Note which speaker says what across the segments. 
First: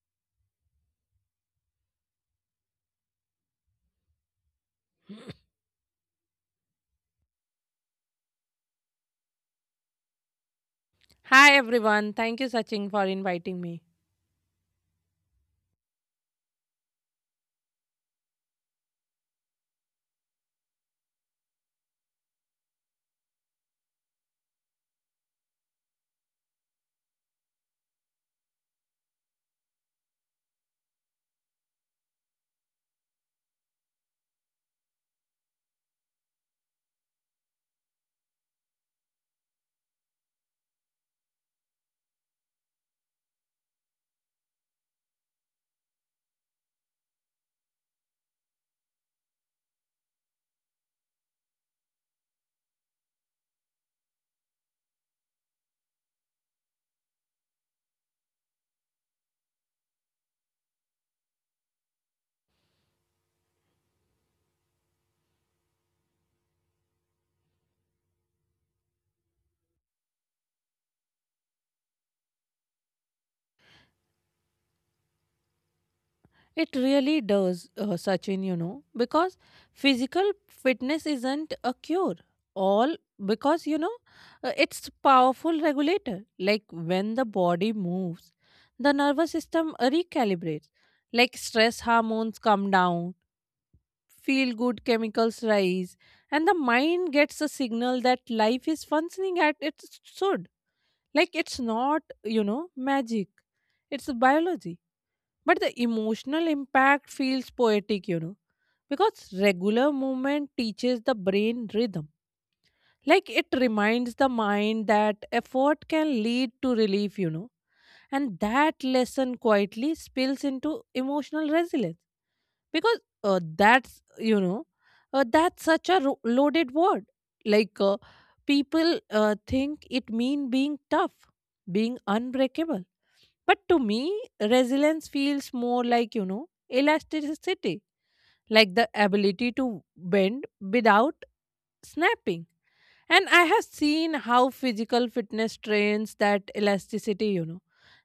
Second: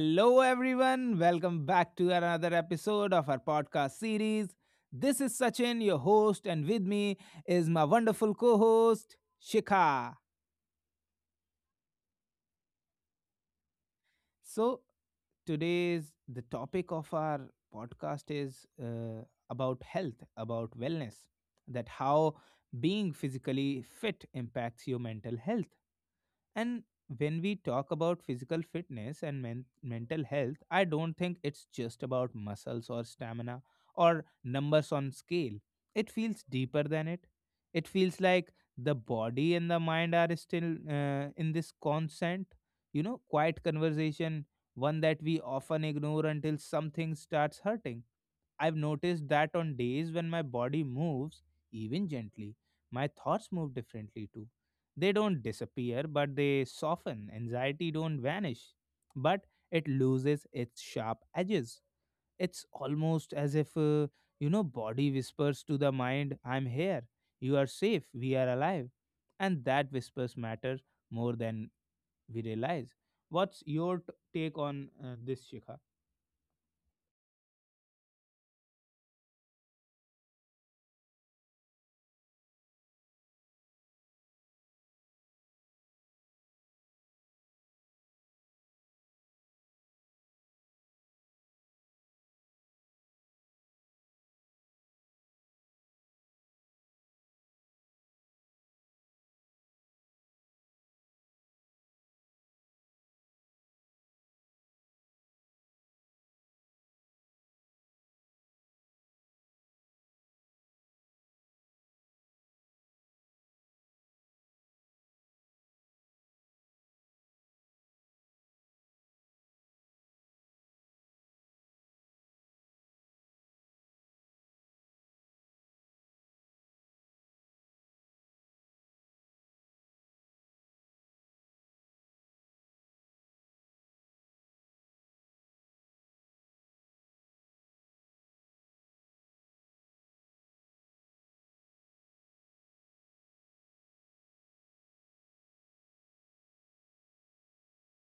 Speaker 1: Hello, everyone. Welcome back to another episode of our podcast series. This is Sachin, your host, and with me is my wonderful co host, Shikha.
Speaker 2: Hi everyone, thank you Sachin for inviting me.
Speaker 1: So, today's the topic of our podcast is about health, about wellness, that how being physically fit impacts your mental health. And when we talk about physical fitness and mental health, I don't think it's just about muscles or stamina or numbers on scale. It feels deeper than it. It feels like the body and the mind are still in this constant, quiet conversation, one that we often ignore until something starts hurting. I've noticed that on days when my body moves, even gently, my thoughts move differently too. They don't disappear, but they soften. Anxiety don't vanish, but it loses its sharp edges. It's almost as if body whispers to the mind, "I'm here. You are safe. We are alive." And that whispers matter more than we realize. What's your take on this, Shikha?
Speaker 2: It really does, Sachin, because physical fitness isn't a cure. All because, it's powerful regulator. Like when the body moves, the nervous system recalibrates. Like stress hormones come down, feel good chemicals rise, and the mind gets a signal that life is functioning at its should. Like it's not, magic. It's biology. But the emotional impact feels poetic, because regular movement teaches the brain rhythm. Like it reminds the mind that effort can lead to relief, and that lesson quietly spills into emotional resilience because that's you know that's such a loaded word. Like people think it mean being tough, being unbreakable, but to me resilience feels more like, elasticity, like the ability to bend without snapping. And I have seen how physical fitness trains that elasticity, you know.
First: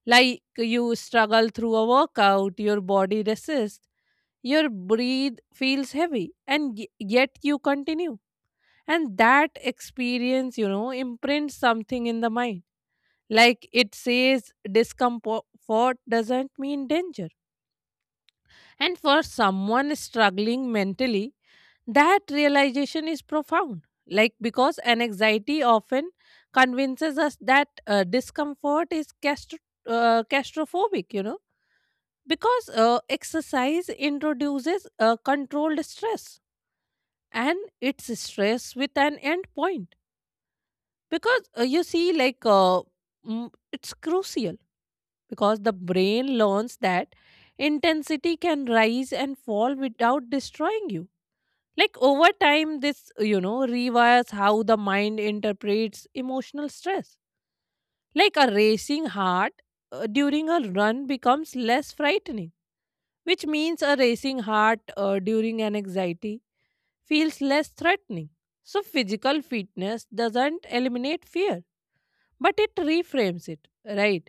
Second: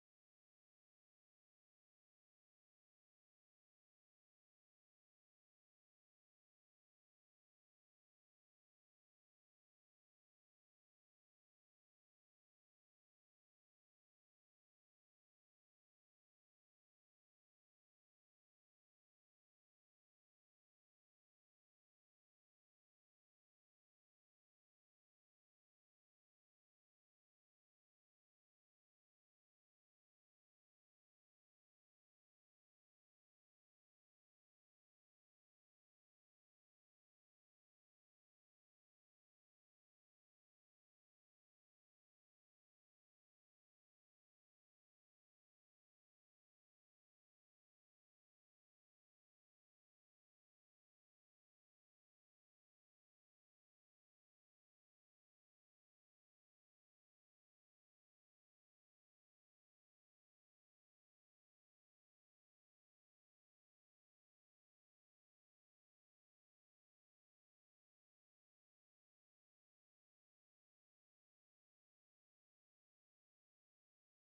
Speaker 2: Like you struggle through a workout, your body resists, your breathe feels heavy, and yet you continue. And that experience, imprints something in the mind. Like it says discomfort doesn't mean danger, and for someone struggling mentally, that realization is profound. Like, because an anxiety often convinces us that discomfort is claustrophobic, you know, because exercise introduces controlled stress and it's stress with an end point. Because it's crucial because the brain learns that intensity can rise and fall without destroying you. Like over time this, rewires how the mind interprets emotional stress. Like a racing heart during a run becomes less frightening, which means a racing heart during an anxiety feels less threatening. So physical fitness doesn't eliminate fear, but it reframes it, right?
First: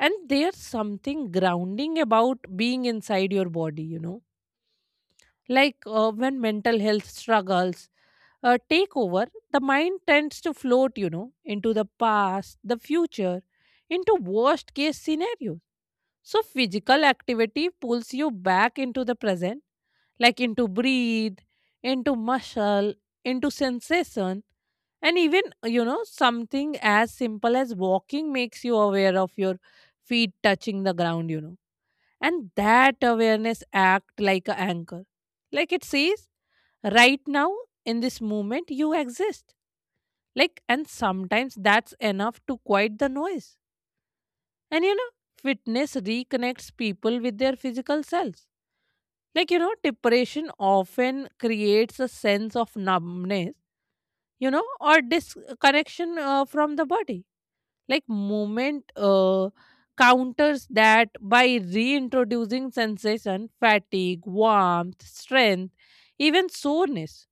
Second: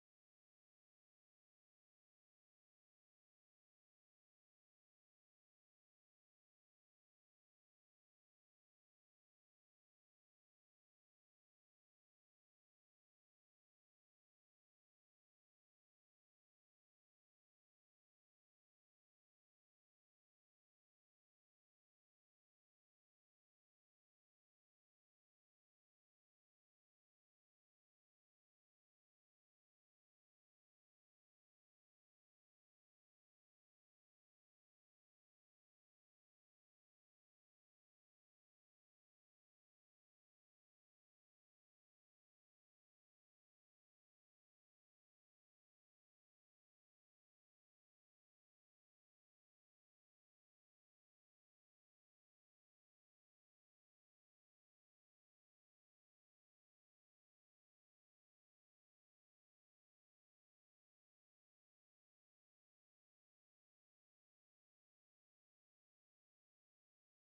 Speaker 2: And there's something grounding about being inside your body, you know. Like when mental health struggles take over, the mind tends to float, into the past, the future, into worst case scenarios. So physical activity pulls you back into the present, like into breathe, into muscle, into sensation. And even, something as simple as walking makes you aware of your feet touching the ground, you know. And that awareness act like an anchor. Like it says, right now, in this moment, you exist. Like, and sometimes that's enough to quiet the noise. And fitness reconnects people with their physical selves. Like, depression often creates a sense of numbness, or disconnection from the body. Like, movement counters that by reintroducing sensation, fatigue, warmth, strength, even soreness.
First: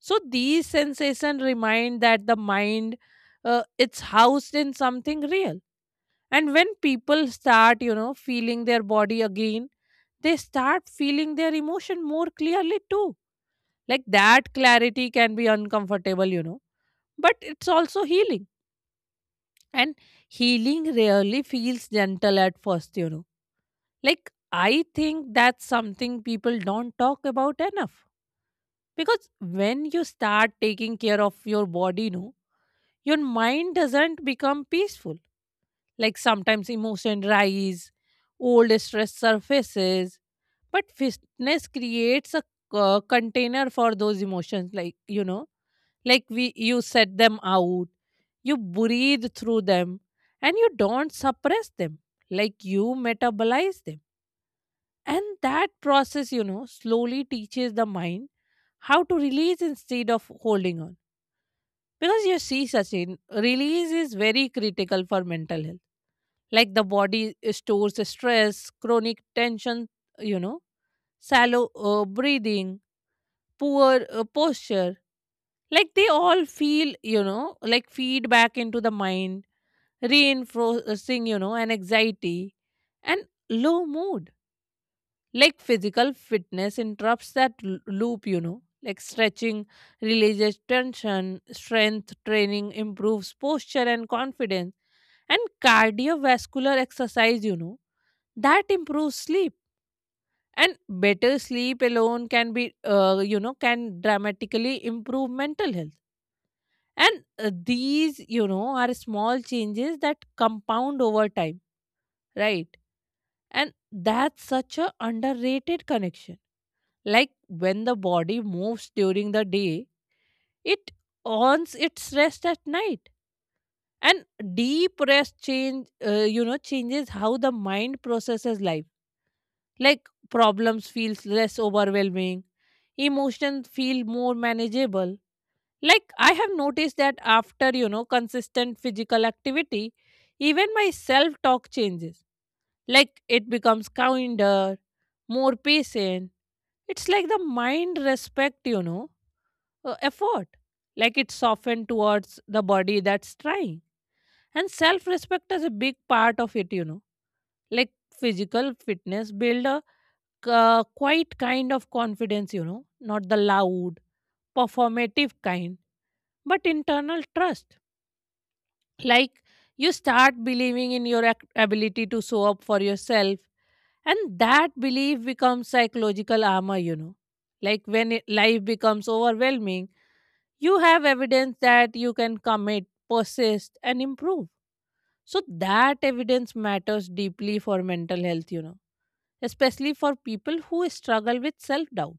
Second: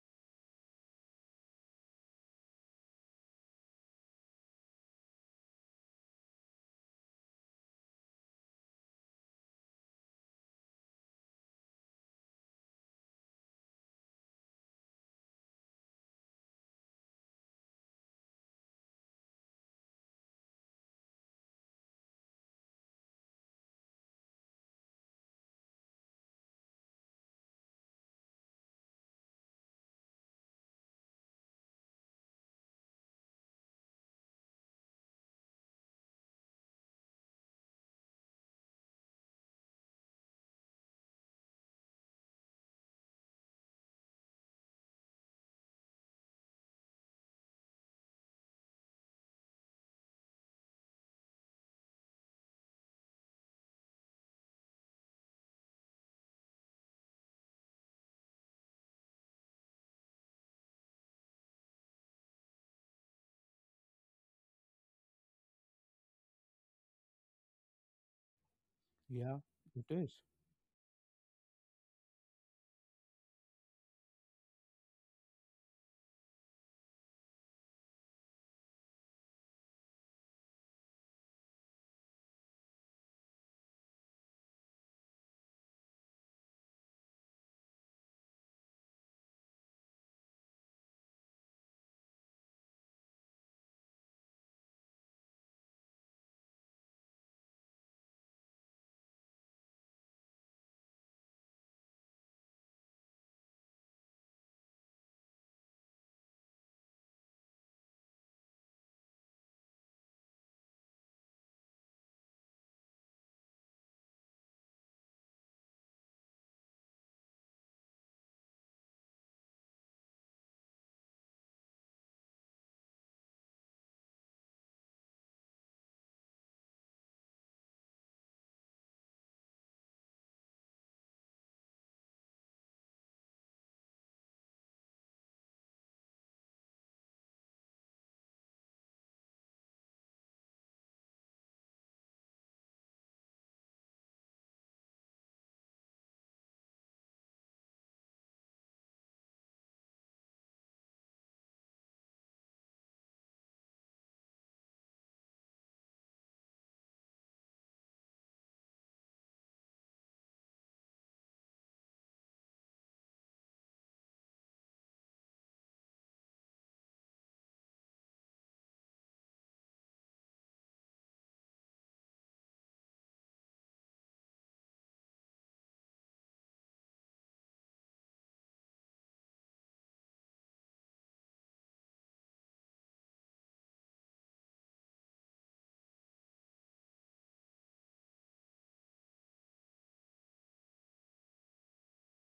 Speaker 2: So, these sensations remind that the mind it's housed in something real. And when people start, feeling their body again, they start feeling their emotion more clearly too. Like that clarity can be uncomfortable, but it's also healing. And healing rarely feels gentle at first, you know. Like I think that's something people don't talk about enough. Because when you start taking care of your body, no, your mind doesn't become peaceful. Like sometimes emotion rise, old stress surfaces, but fitness creates a container for those emotions. Like you know, like we you set them out, you breathe through them, and you don't suppress them. Like you metabolize them, and that process, slowly teaches the mind how to release instead of holding on, because you see, Sachin, release is very critical for mental health. Like the body stores stress, chronic
Speaker 1: Yeah, it
Speaker 2: tension,
Speaker 1: is.
Speaker 2: you know, shallow breathing, poor posture. Like they all feel, like feedback into the mind, reinforcing, an anxiety and low mood. Like physical fitness interrupts that loop, you know. Like stretching releases tension, strength training improves posture and confidence, and cardiovascular exercise, that improves sleep. And better sleep alone can be, can dramatically improve mental health. And these, are small changes that compound over time, right? And that's such a underrated connection. Like when the body moves during the day, it earns its rest at night. And deep rest change, changes how the mind processes life. Like problems feels less overwhelming, emotions feel more manageable. Like I have noticed that after consistent physical activity, even my self talk changes. Like it becomes kinder, more patient. It's like the mind respect, effort, like it's softened towards the body that's trying. And self respect is a big part of it, you know. Like physical fitness build a quite kind of confidence, not the loud, performative kind, but internal trust. Like you start believing in your ability to show up for yourself, and that belief becomes psychological armor, you know. Like when it, life becomes overwhelming, you have evidence that you can commit, persist, and improve. So that evidence matters deeply for mental health, especially for people who struggle with self doubt.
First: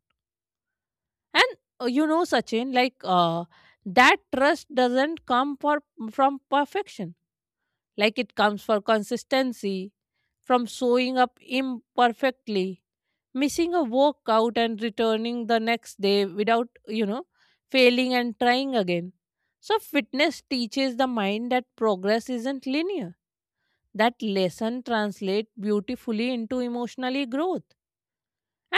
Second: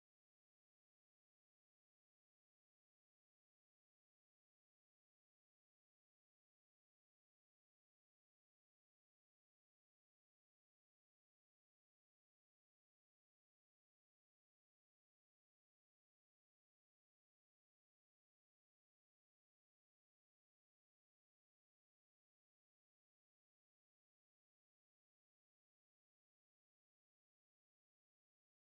Speaker 2: And Sachin, like that trust doesn't come for from perfection. Like it comes for consistency, from showing up imperfectly, missing a workout and returning the next day without, failing and trying again. So fitness teaches the mind that progress isn't linear. That lesson translates beautifully into emotionally growth.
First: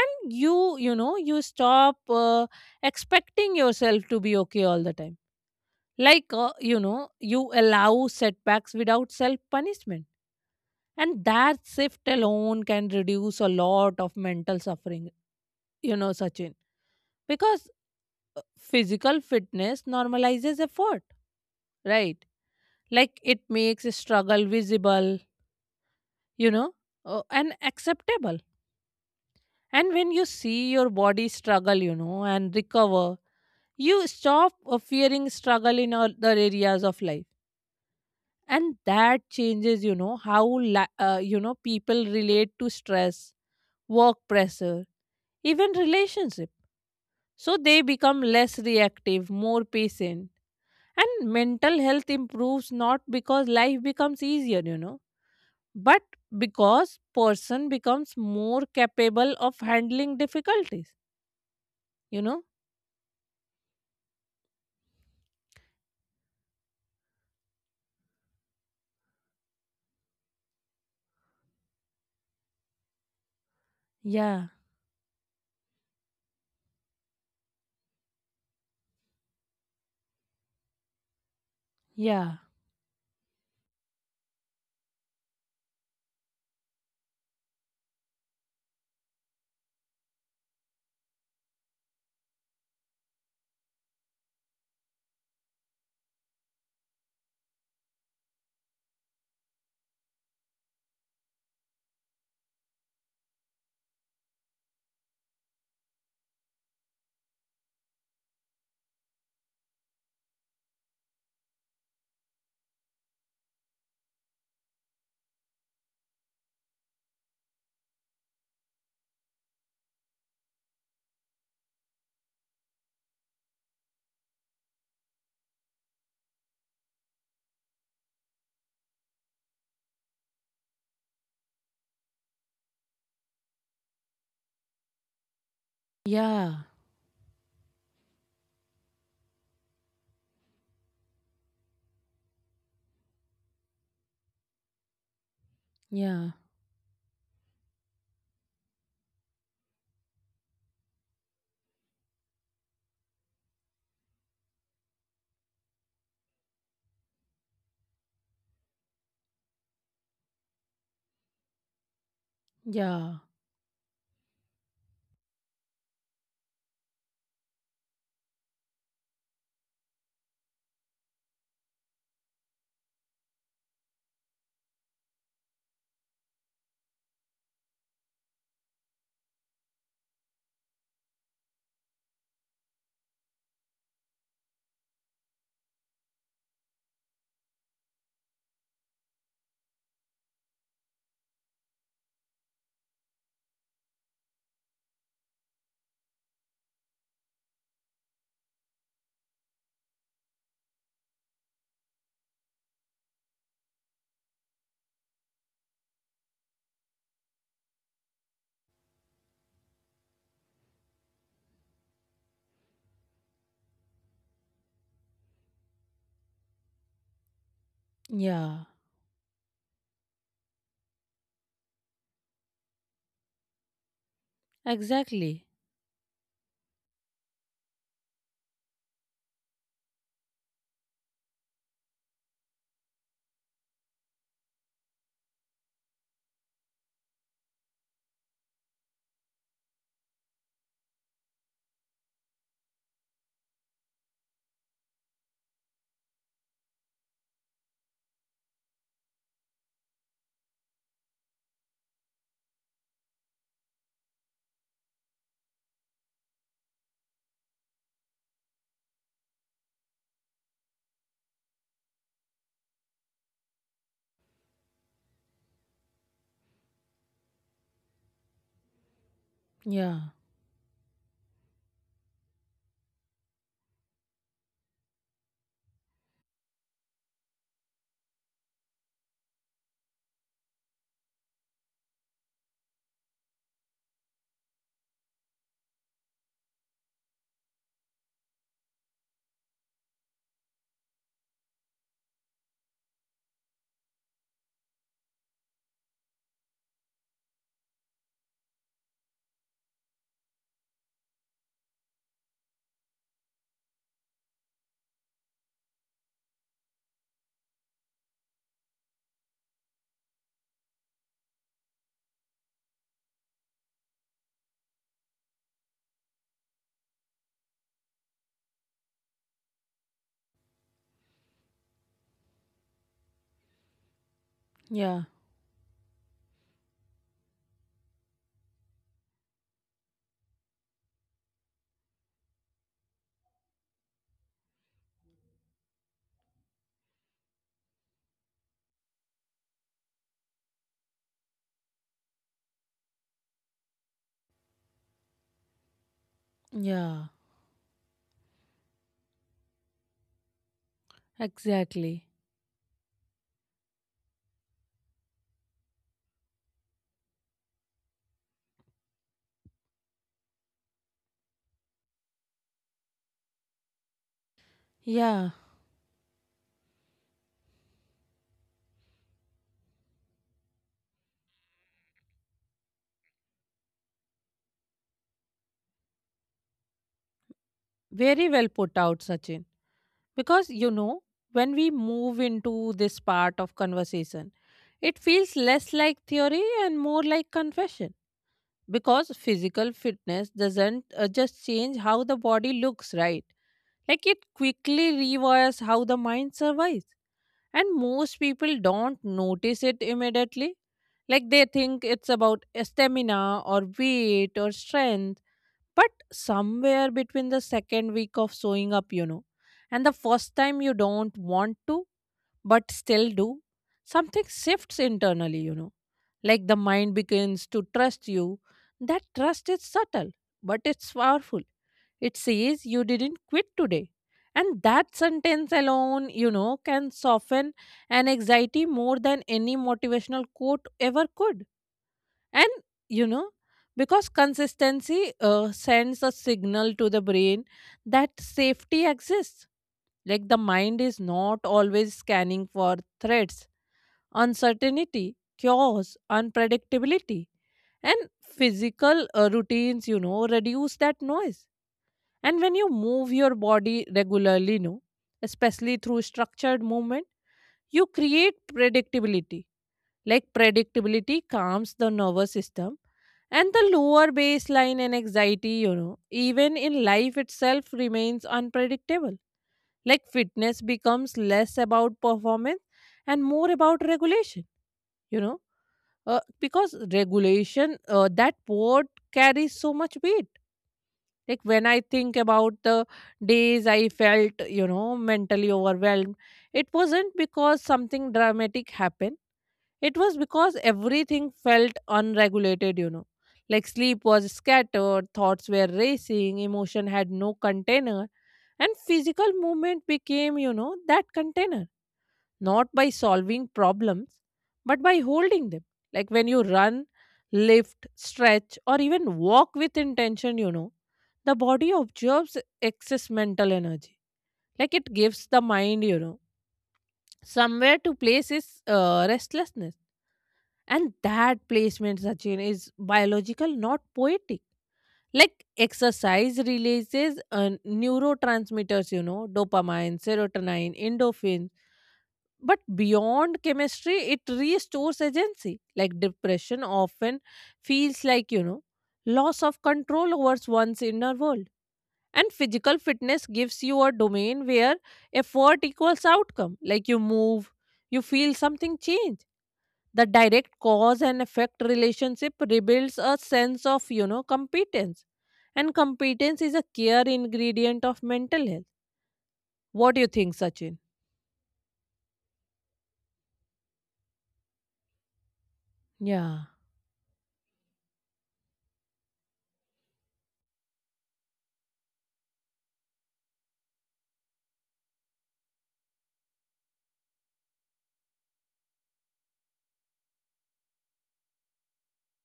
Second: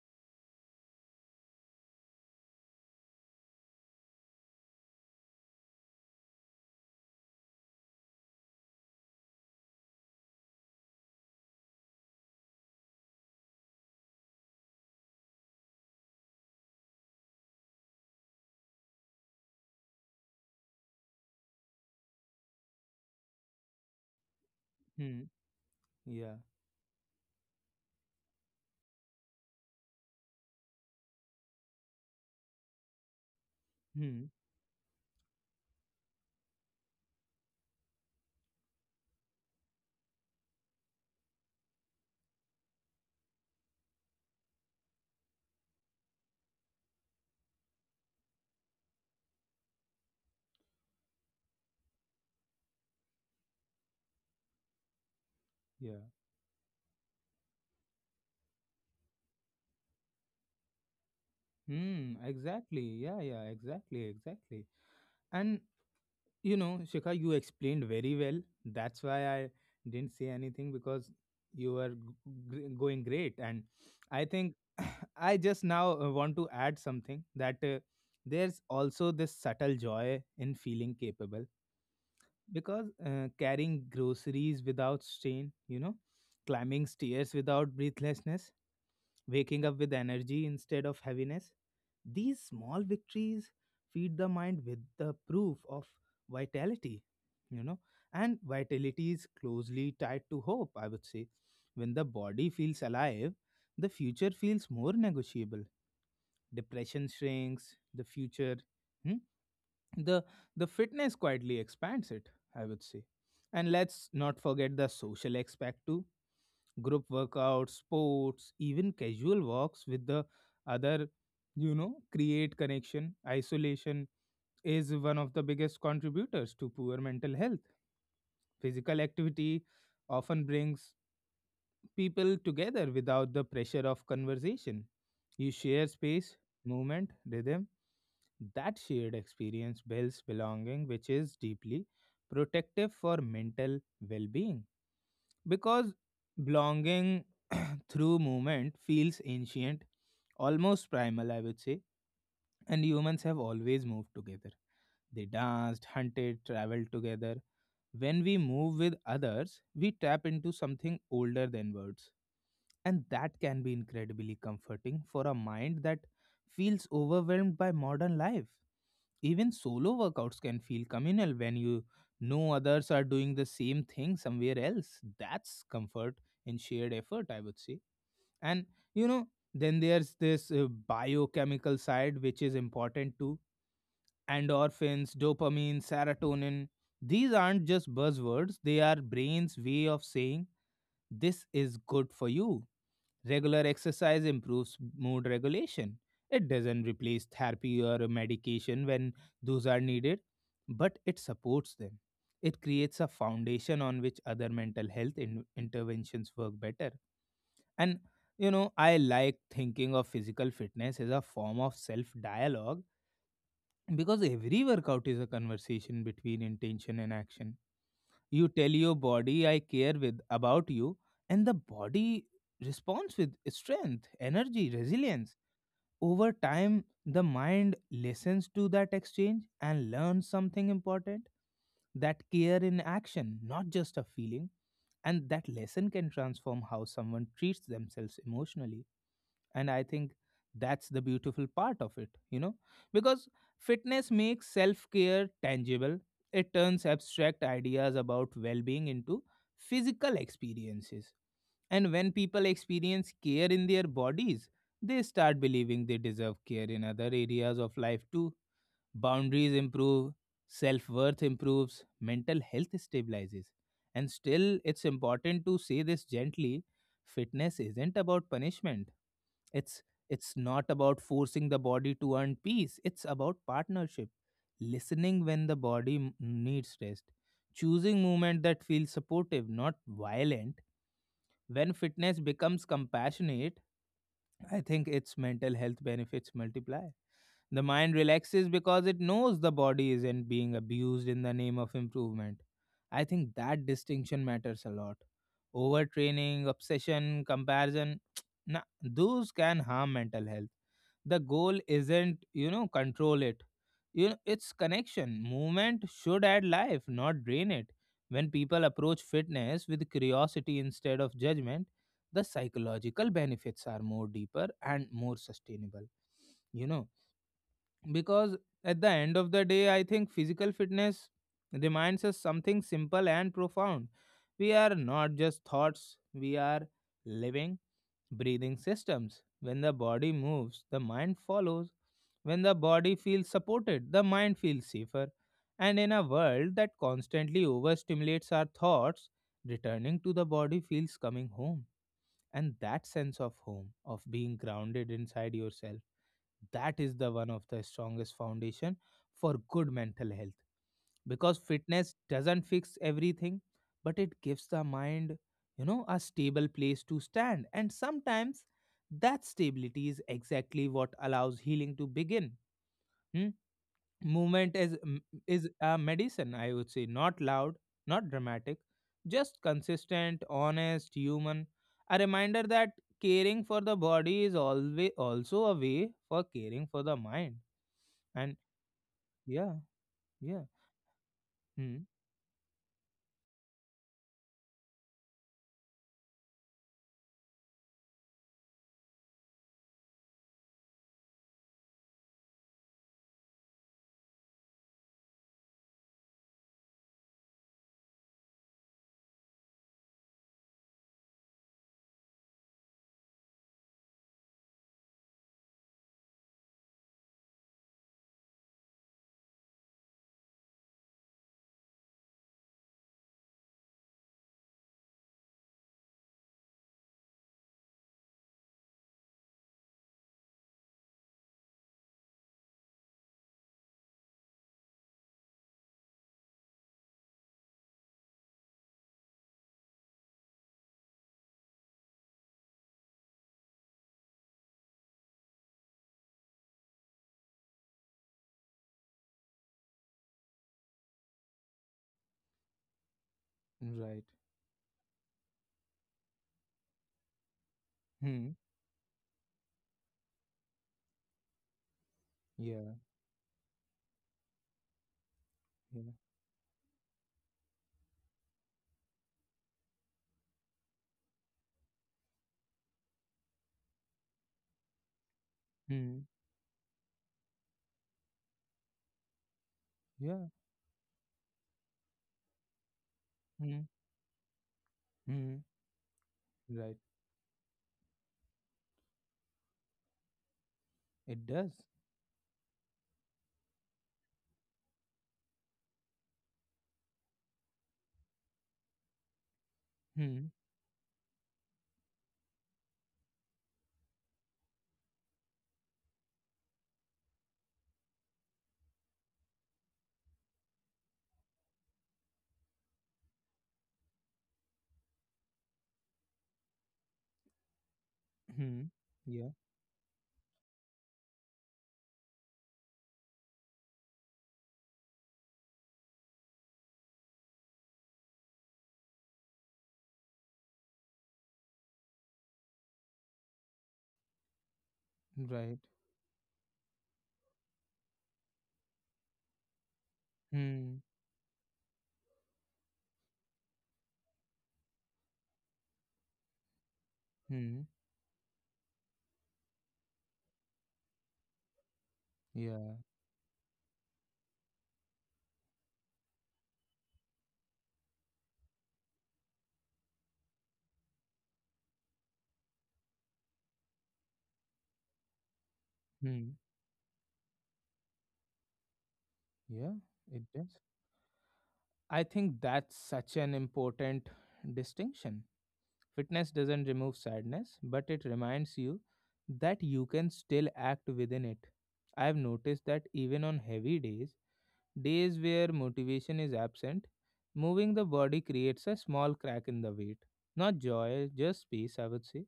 Speaker 2: And you know you stop expecting yourself to be okay all the time. Like you allow setbacks without self punishment, and that shift alone can reduce a lot of mental suffering, you know, Sachin, because physical fitness normalizes effort, right? Like it makes struggle visible,
Speaker 1: Hmm. Yeah.
Speaker 2: you know, and acceptable. And when you see your body struggle, and recover, you
Speaker 1: Hmm.
Speaker 2: stop fearing struggle in other areas of life. And that changes how people relate to stress, work pressure, even relationship. So they become less reactive, more patient, and mental health improves not because life becomes easier,
Speaker 1: Yeah.
Speaker 2: but because person becomes more capable of handling difficulties,
Speaker 1: Hmm,
Speaker 2: you know.
Speaker 1: exactly. Yeah, yeah, exactly, exactly. And you know, Shikha, you explained very well. That's why I didn't say anything because you were going great. And I
Speaker 2: Yeah,
Speaker 1: think I just now want to add something, that there's also this subtle joy in feeling capable,
Speaker 2: yeah,
Speaker 1: because carrying groceries without strain, climbing stairs without breathlessness, waking up with energy instead of heaviness. These small victories feed the mind with the proof of vitality, you know, and vitality is closely tied to hope, I would say. When the body feels alive, the future feels more negotiable. Depression shrinks, the future. Hmm? the the fitness quietly expands it, I would say. And let's not forget the social aspect too. Group workouts, sports, even casual walks with the other, you know, create connection. Isolation is one of the biggest contributors to poor mental health. Physical activity often brings people together without the pressure of conversation. You share space,
Speaker 2: yeah,
Speaker 1: movement, rhythm. That shared experience builds belonging, which is deeply protective for mental well being. Because
Speaker 2: yeah,
Speaker 1: belonging through movement feels ancient, almost primal, I would say, and humans have always moved together. They danced, hunted, traveled together. When we move with others, we tap into something older than words, and
Speaker 2: yeah,
Speaker 1: that can be incredibly comforting for a mind that feels overwhelmed by modern life. Even solo workouts can feel communal when others are doing the same thing somewhere else. That's comfort in shared effort, I would say. And you know, then there's this biochemical side which is important too. Endorphins, dopamine, serotonin. These aren't just buzzwords, they are brain's way of saying this is good for you. Regular exercise improves mood regulation. It doesn't replace therapy or medication when those are needed, but it supports them. It creates a foundation on which other mental health interventions work better. And you know, I like thinking of physical fitness as a form of self dialogue, because every workout is a conversation between intention and action. You tell
Speaker 2: yeah,
Speaker 1: your body, I care with about you, and the body responds with strength, energy, resilience.
Speaker 2: exactly,
Speaker 1: Over time the mind listens to that exchange and learns something important, that care in action, not just a feeling. And that lesson can transform how someone treats themselves emotionally. And I think that's the beautiful part of it, because fitness makes self care tangible. It turns abstract ideas about well being into physical experiences, and when people experience care in their bodies, they start believing they deserve care in other areas of life too. Boundaries improve, self worth improves, mental health stabilizes. And still, it's important to say this gently, fitness isn't about punishment. it's
Speaker 2: yeah,
Speaker 1: it's not about forcing the body to earn peace. It's about partnership, listening when the body needs rest, choosing movement that feels supportive, not violent. When fitness becomes compassionate, I think its mental health benefits multiply. The mind relaxes because it knows the body isn't being abused in the name of improvement. I think that distinction matters a lot. Overtraining, obsession, comparison, nah, those can harm mental health. The goal isn't, you know, control it. You know, it's connection. Movement should add life, not drain it. When people approach fitness with curiosity instead of judgment, the psychological benefits are more deeper and more sustainable, you know, because at the end of the day, I think physical fitness reminds us something simple and profound. We are
Speaker 2: yeah,
Speaker 1: not just thoughts, we are living, breathing systems. When the body moves, the mind follows. When the body feels supported, the mind feels safer. And in a world that constantly overstimulates our thoughts, returning to the body feels coming home. And that sense of home, of being grounded inside yourself, that is the
Speaker 2: yeah.
Speaker 1: one of the strongest foundation for good mental health. Because fitness
Speaker 2: Exactly.
Speaker 1: doesn't fix everything, but it gives the mind, you know, a stable place to stand, and sometimes that stability is exactly what allows healing to begin. Hmm? Movement is
Speaker 2: Yeah.
Speaker 1: is a medicine, I would say. Not loud, not dramatic, just consistent, honest, human. A reminder that caring for the body is always also a way for caring for the mind. And
Speaker 2: Very well put out,
Speaker 1: yeah.
Speaker 2: Sachin.
Speaker 1: Yeah.
Speaker 2: Because, when
Speaker 1: Hmm.
Speaker 2: we move into this part of conversation, it feels less like theory and more like confession. Because physical fitness doesn't just change how the body looks, right? Like it quickly rewires how the mind survives. And most people don't notice it immediately. Like they think it's about stamina or weight or strength. But somewhere between the second week of sewing up, and the first time you don't want to, but still do, something shifts internally, you know. Like the mind begins to trust you. That trust is subtle, but it's powerful. It says you didn't quit today. And that sentence alone, can soften an anxiety more than any motivational quote ever could. And you know, because consistency sends a signal to the brain that safety exists. Like the mind is not always scanning for threats,
Speaker 1: Right.
Speaker 2: uncertainty, chaos, unpredictability. And
Speaker 1: Hmm.
Speaker 2: physical routines, reduce that noise. And when
Speaker 1: Yeah.
Speaker 2: you move your body regularly, no, especially
Speaker 1: Yeah.
Speaker 2: through structured movement, you create predictability. Like predictability calms the nervous system, and the lower baseline and anxiety,
Speaker 1: Hmm.
Speaker 2: even in life itself remains unpredictable. Like
Speaker 1: Yeah.
Speaker 2: fitness becomes less about performance and more
Speaker 1: Hmm.
Speaker 2: about regulation, you
Speaker 1: Hmm.
Speaker 2: know, because
Speaker 1: Right.
Speaker 2: regulation, that word carries so much weight.
Speaker 1: It
Speaker 2: Like
Speaker 1: does.
Speaker 2: when I think about the days I felt, mentally overwhelmed, it wasn't because something dramatic happened, it was
Speaker 1: Hmm.
Speaker 2: because everything felt unregulated, you know. Like sleep was scattered, thoughts were racing, emotion had no container, and physical movement became, that container. Not by solving problems, but by holding them. Like when you run, lift, stretch,
Speaker 1: Hmm.
Speaker 2: or even
Speaker 1: Yeah.
Speaker 2: walk with intention, the body observes excess mental energy. Like it gives the mind, somewhere to place its restlessness, and that placement, Sachin, is biological, not poetic. Like
Speaker 1: Right.
Speaker 2: exercise releases neurotransmitters, dopamine,
Speaker 1: Hmm.
Speaker 2: serotonin, endorphins. But beyond chemistry, it restores agency. Like depression often
Speaker 1: Hmm.
Speaker 2: feels like, loss of control over one's inner world. And
Speaker 1: Yeah.
Speaker 2: physical fitness gives you a domain where effort equals outcome. Like you move, you feel something change. The direct cause and effect relationship rebuilds a sense of, competence. And
Speaker 1: Hmm.
Speaker 2: competence is a care ingredient of mental health.
Speaker 1: Yeah,
Speaker 2: What do you
Speaker 1: it
Speaker 2: think,
Speaker 1: does.
Speaker 2: Sachin?
Speaker 1: I think that's such an important distinction. Fitness
Speaker 2: Yeah,
Speaker 1: doesn't remove sadness, but it reminds you that you can still act within it. I've noticed that even on heavy days, days where motivation is absent, moving the body creates a small crack in the weight. Not joy, just peace, I would say.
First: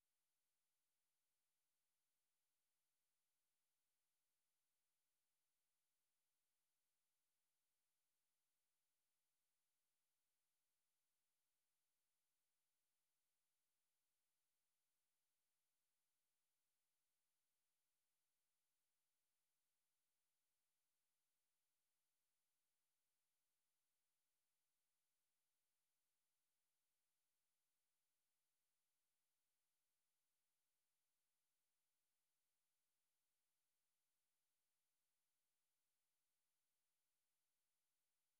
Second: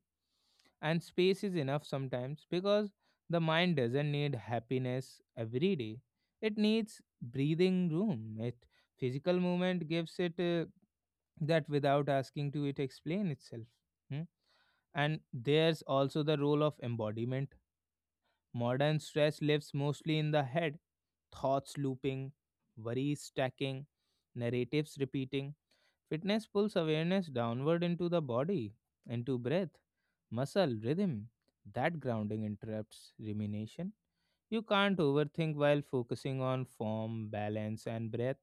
Speaker 1: And space is enough sometimes, because the mind doesn't need happiness every day, it needs breathing room. It Physical movement gives it, that, without asking to it explain itself. Hmm? And there's also the role of embodiment. Modern stress lives mostly in the head, thoughts looping, worries stacking, narratives repeating. Fitness pulls awareness downward into the body, into breath, muscle, rhythm. That grounding interrupts rumination. You can't overthink while focusing on form, balance, and breath.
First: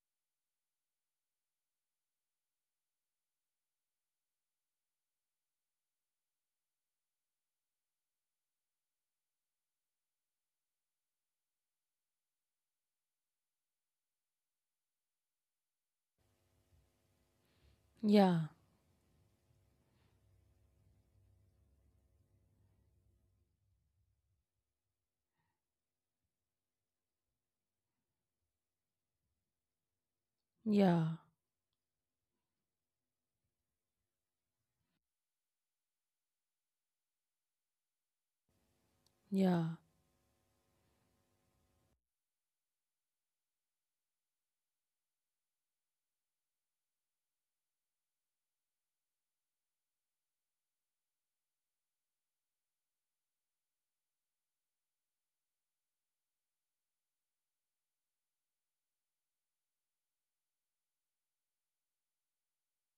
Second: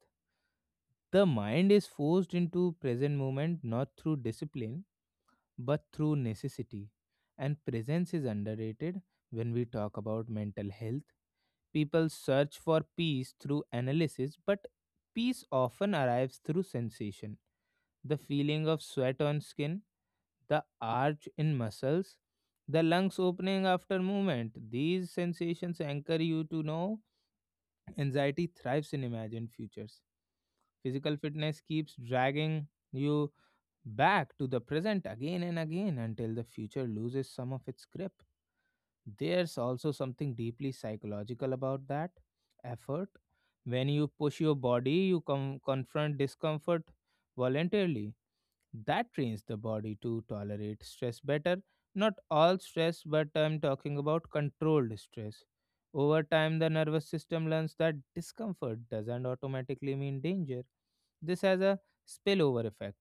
Speaker 1: The mind is forced into present moment, not through discipline but through necessity. And presence is underrated when we talk about mental health. People search for peace through analysis, but peace often arrives through sensation, the
Speaker 2: yeah,
Speaker 1: feeling of sweat on skin, the arch in muscles, the lungs opening after movement. These sensations anchor you to know anxiety thrives in imagined futures.
Speaker 2: yeah,
Speaker 1: Physical fitness keeps dragging you back to the present again and again until the future loses some of its grip. There's
Speaker 2: yeah,
Speaker 1: also something deeply psychological about that effort. When you push your body, you confront discomfort voluntarily. That trains the body to tolerate stress better. Not all stress, but I'm talking about controlled stress. Over time, the nervous system learns that discomfort doesn't automatically mean danger. This has a spillover effect.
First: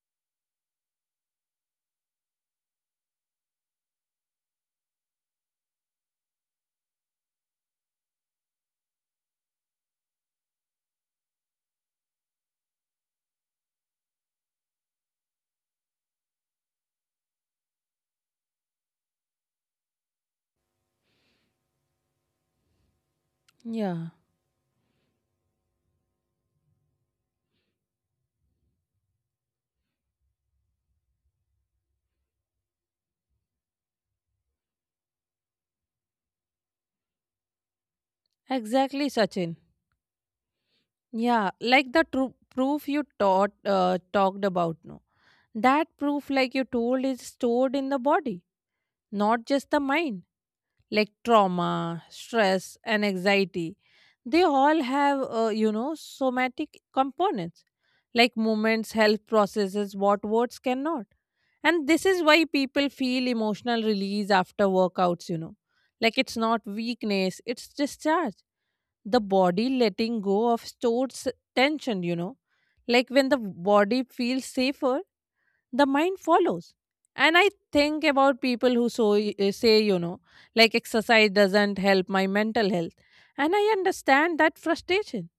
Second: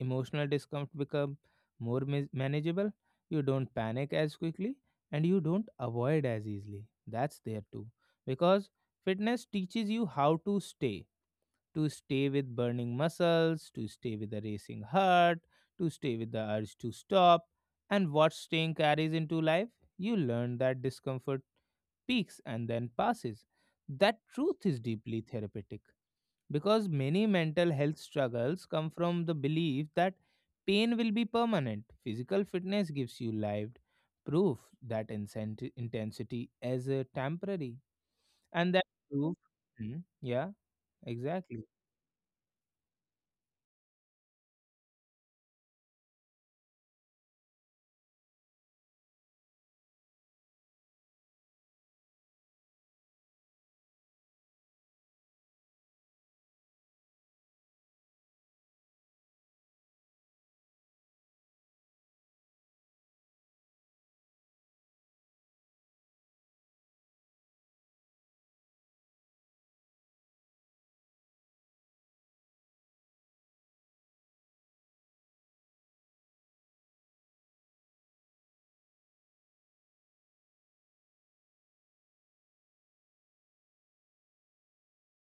Speaker 1: Emotional discomfort become more manageable. You don't panic as quickly and you don't avoid as easily. That's there too. Because fitness teaches you how to stay, to stay with burning muscles, to stay with a racing heart, to stay with the urge to stop. And what staying carries into life, you learn that discomfort peaks and then passes.
Speaker 2: yeah.
Speaker 1: That truth is deeply therapeutic, because many mental health struggles come from the belief that pain will be permanent. Physical fitness gives you lived proof that intensity is temporary, and that
Speaker 2: Exactly,
Speaker 1: proof,
Speaker 2: Sachin.
Speaker 1: hmm, yeah,
Speaker 2: Yeah,
Speaker 1: exactly,
Speaker 2: like the proof you taught talked about. No, that proof, like you told, is stored in the body, not just the mind. Like trauma, stress, and anxiety, they all have somatic components. Like movements help processes what words cannot, and this is why people feel emotional release after workouts. Like it's not weakness, it's discharge, the body letting go of stored tension, like when the body feels safer, the mind follows. And I think about people who say, like exercise doesn't help my mental health, and I understand that frustration,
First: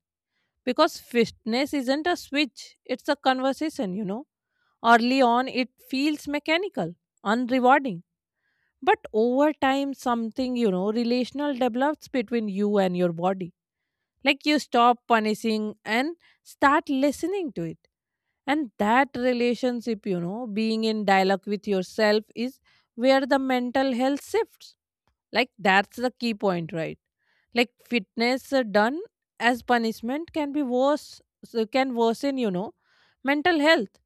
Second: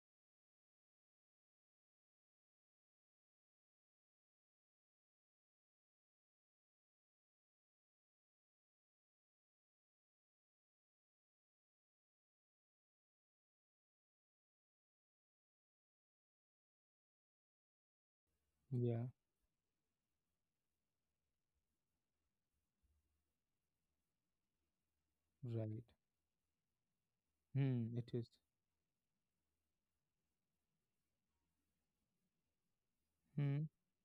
Speaker 2: because fitness isn't a switch, it's a conversation, Early on, it feels mechanical, unrewarding. But over time, something, relational develops between you and your body. Like you stop punishing and start listening to it. And
Speaker 1: yeah,
Speaker 2: that relationship, being in dialogue with yourself is where the mental health shifts. Like
Speaker 1: right.
Speaker 2: that's the key point, right? Like
Speaker 1: Hmm, it is.
Speaker 2: fitness done as punishment can be worse, so can worsen, mental
Speaker 1: Hmm.
Speaker 2: health.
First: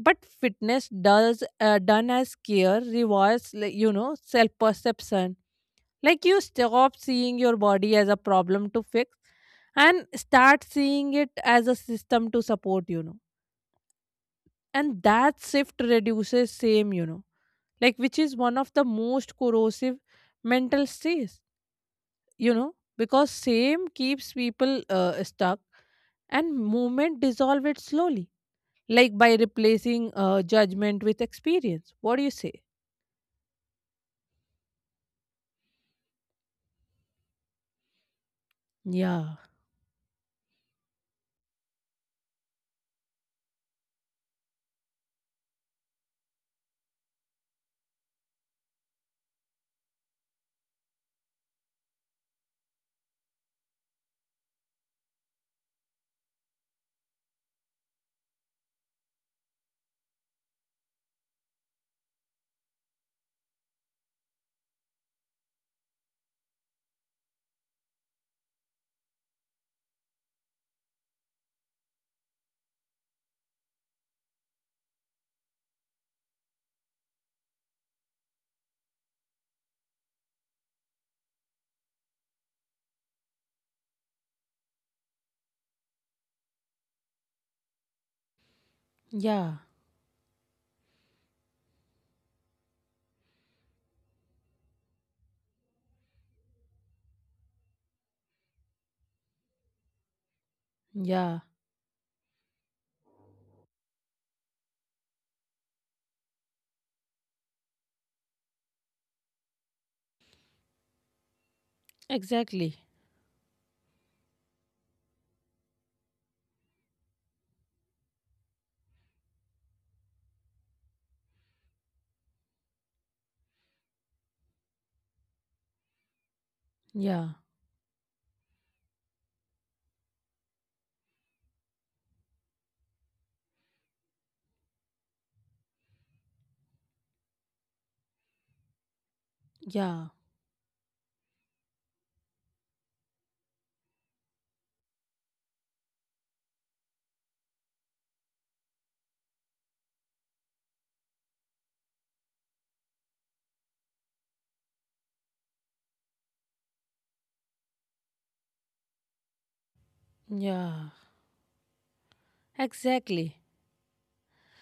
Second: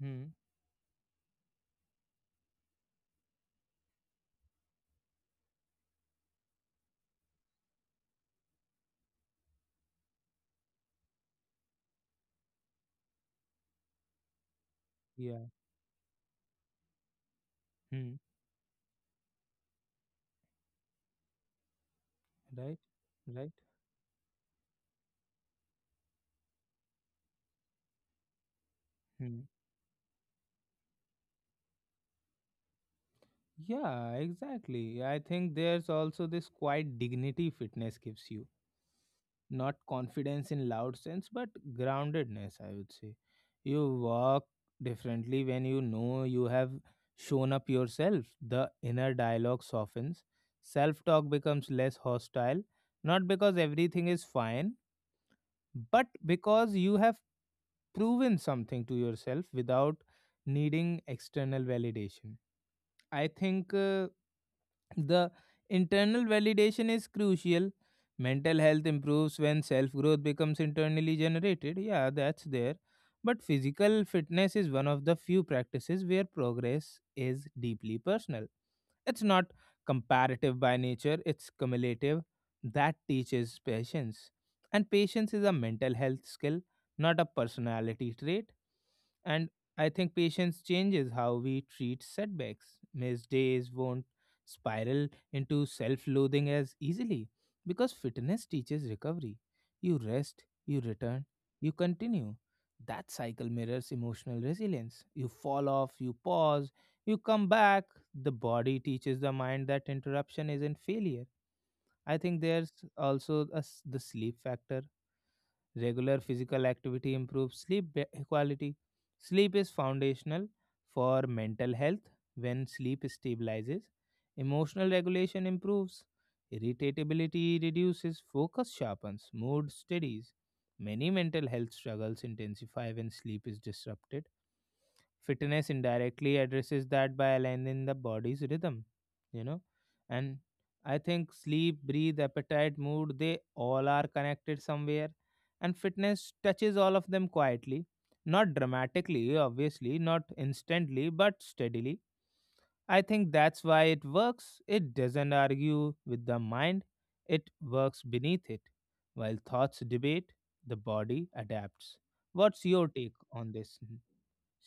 Speaker 1: Hmm.
Speaker 2: fitness does done as care rewards, like, self perception. Like you stop seeing your body as a problem to fix and start seeing it as a system to support. And that
Speaker 1: Yeah.
Speaker 2: shift reduces same, like
Speaker 1: Hmm.
Speaker 2: which is one of the most corrosive mental states,
Speaker 1: Right,
Speaker 2: because
Speaker 1: right.
Speaker 2: same keeps people stuck and movement dissolve it slowly, like by
Speaker 1: Hmm.
Speaker 2: replacing judgment with experience. What do you say?
Speaker 1: Yeah, exactly. I think there's also this quiet dignity fitness gives you,
Speaker 2: Yeah,
Speaker 1: not confidence in loud sense, but groundedness, I would say. You walk differently when you know you have shown up yourself. The inner dialogue softens, self talk becomes less hostile, not because everything is fine, but because you have proven something to yourself without needing external validation. I think the internal validation is crucial. Mental health improves when self growth becomes internally generated. Yeah, that's there. But physical fitness is one of the few practices where progress is deeply personal. It's not comparative by nature, it's cumulative. That teaches patience. And patience is a mental health skill, not a personality trait. And
Speaker 2: yeah,
Speaker 1: I think patience changes how we treat setbacks. Missed days, spiral into self loathing as easily, because fitness teaches recovery. You rest, you return,
Speaker 2: yeah,
Speaker 1: you continue. That cycle mirrors emotional resilience. You fall off, you pause, you come back. The body teaches the mind that interruption isn't failure. I think there's
Speaker 2: exactly.
Speaker 1: also a s the sleep factor. Regular physical activity improves sleep quality. Sleep is foundational for mental health. When sleep stabilizes, emotional regulation improves,
Speaker 2: Yeah,
Speaker 1: irritability reduces, focus sharpens, mood steadies. Many mental health struggles intensify when sleep is disrupted. Fitness indirectly addresses that by aligning the body's rhythm, you know.
Speaker 2: yeah,
Speaker 1: And I think sleep, breathe, appetite, mood, they all are connected somewhere. And fitness touches all of them quietly, not dramatically, obviously, not instantly, but steadily. I think that's why it works. It doesn't argue with the mind, it works beneath it. While thoughts debate, the
Speaker 2: yeah,
Speaker 1: body adapts. What's your take
Speaker 2: exactly.
Speaker 1: on this,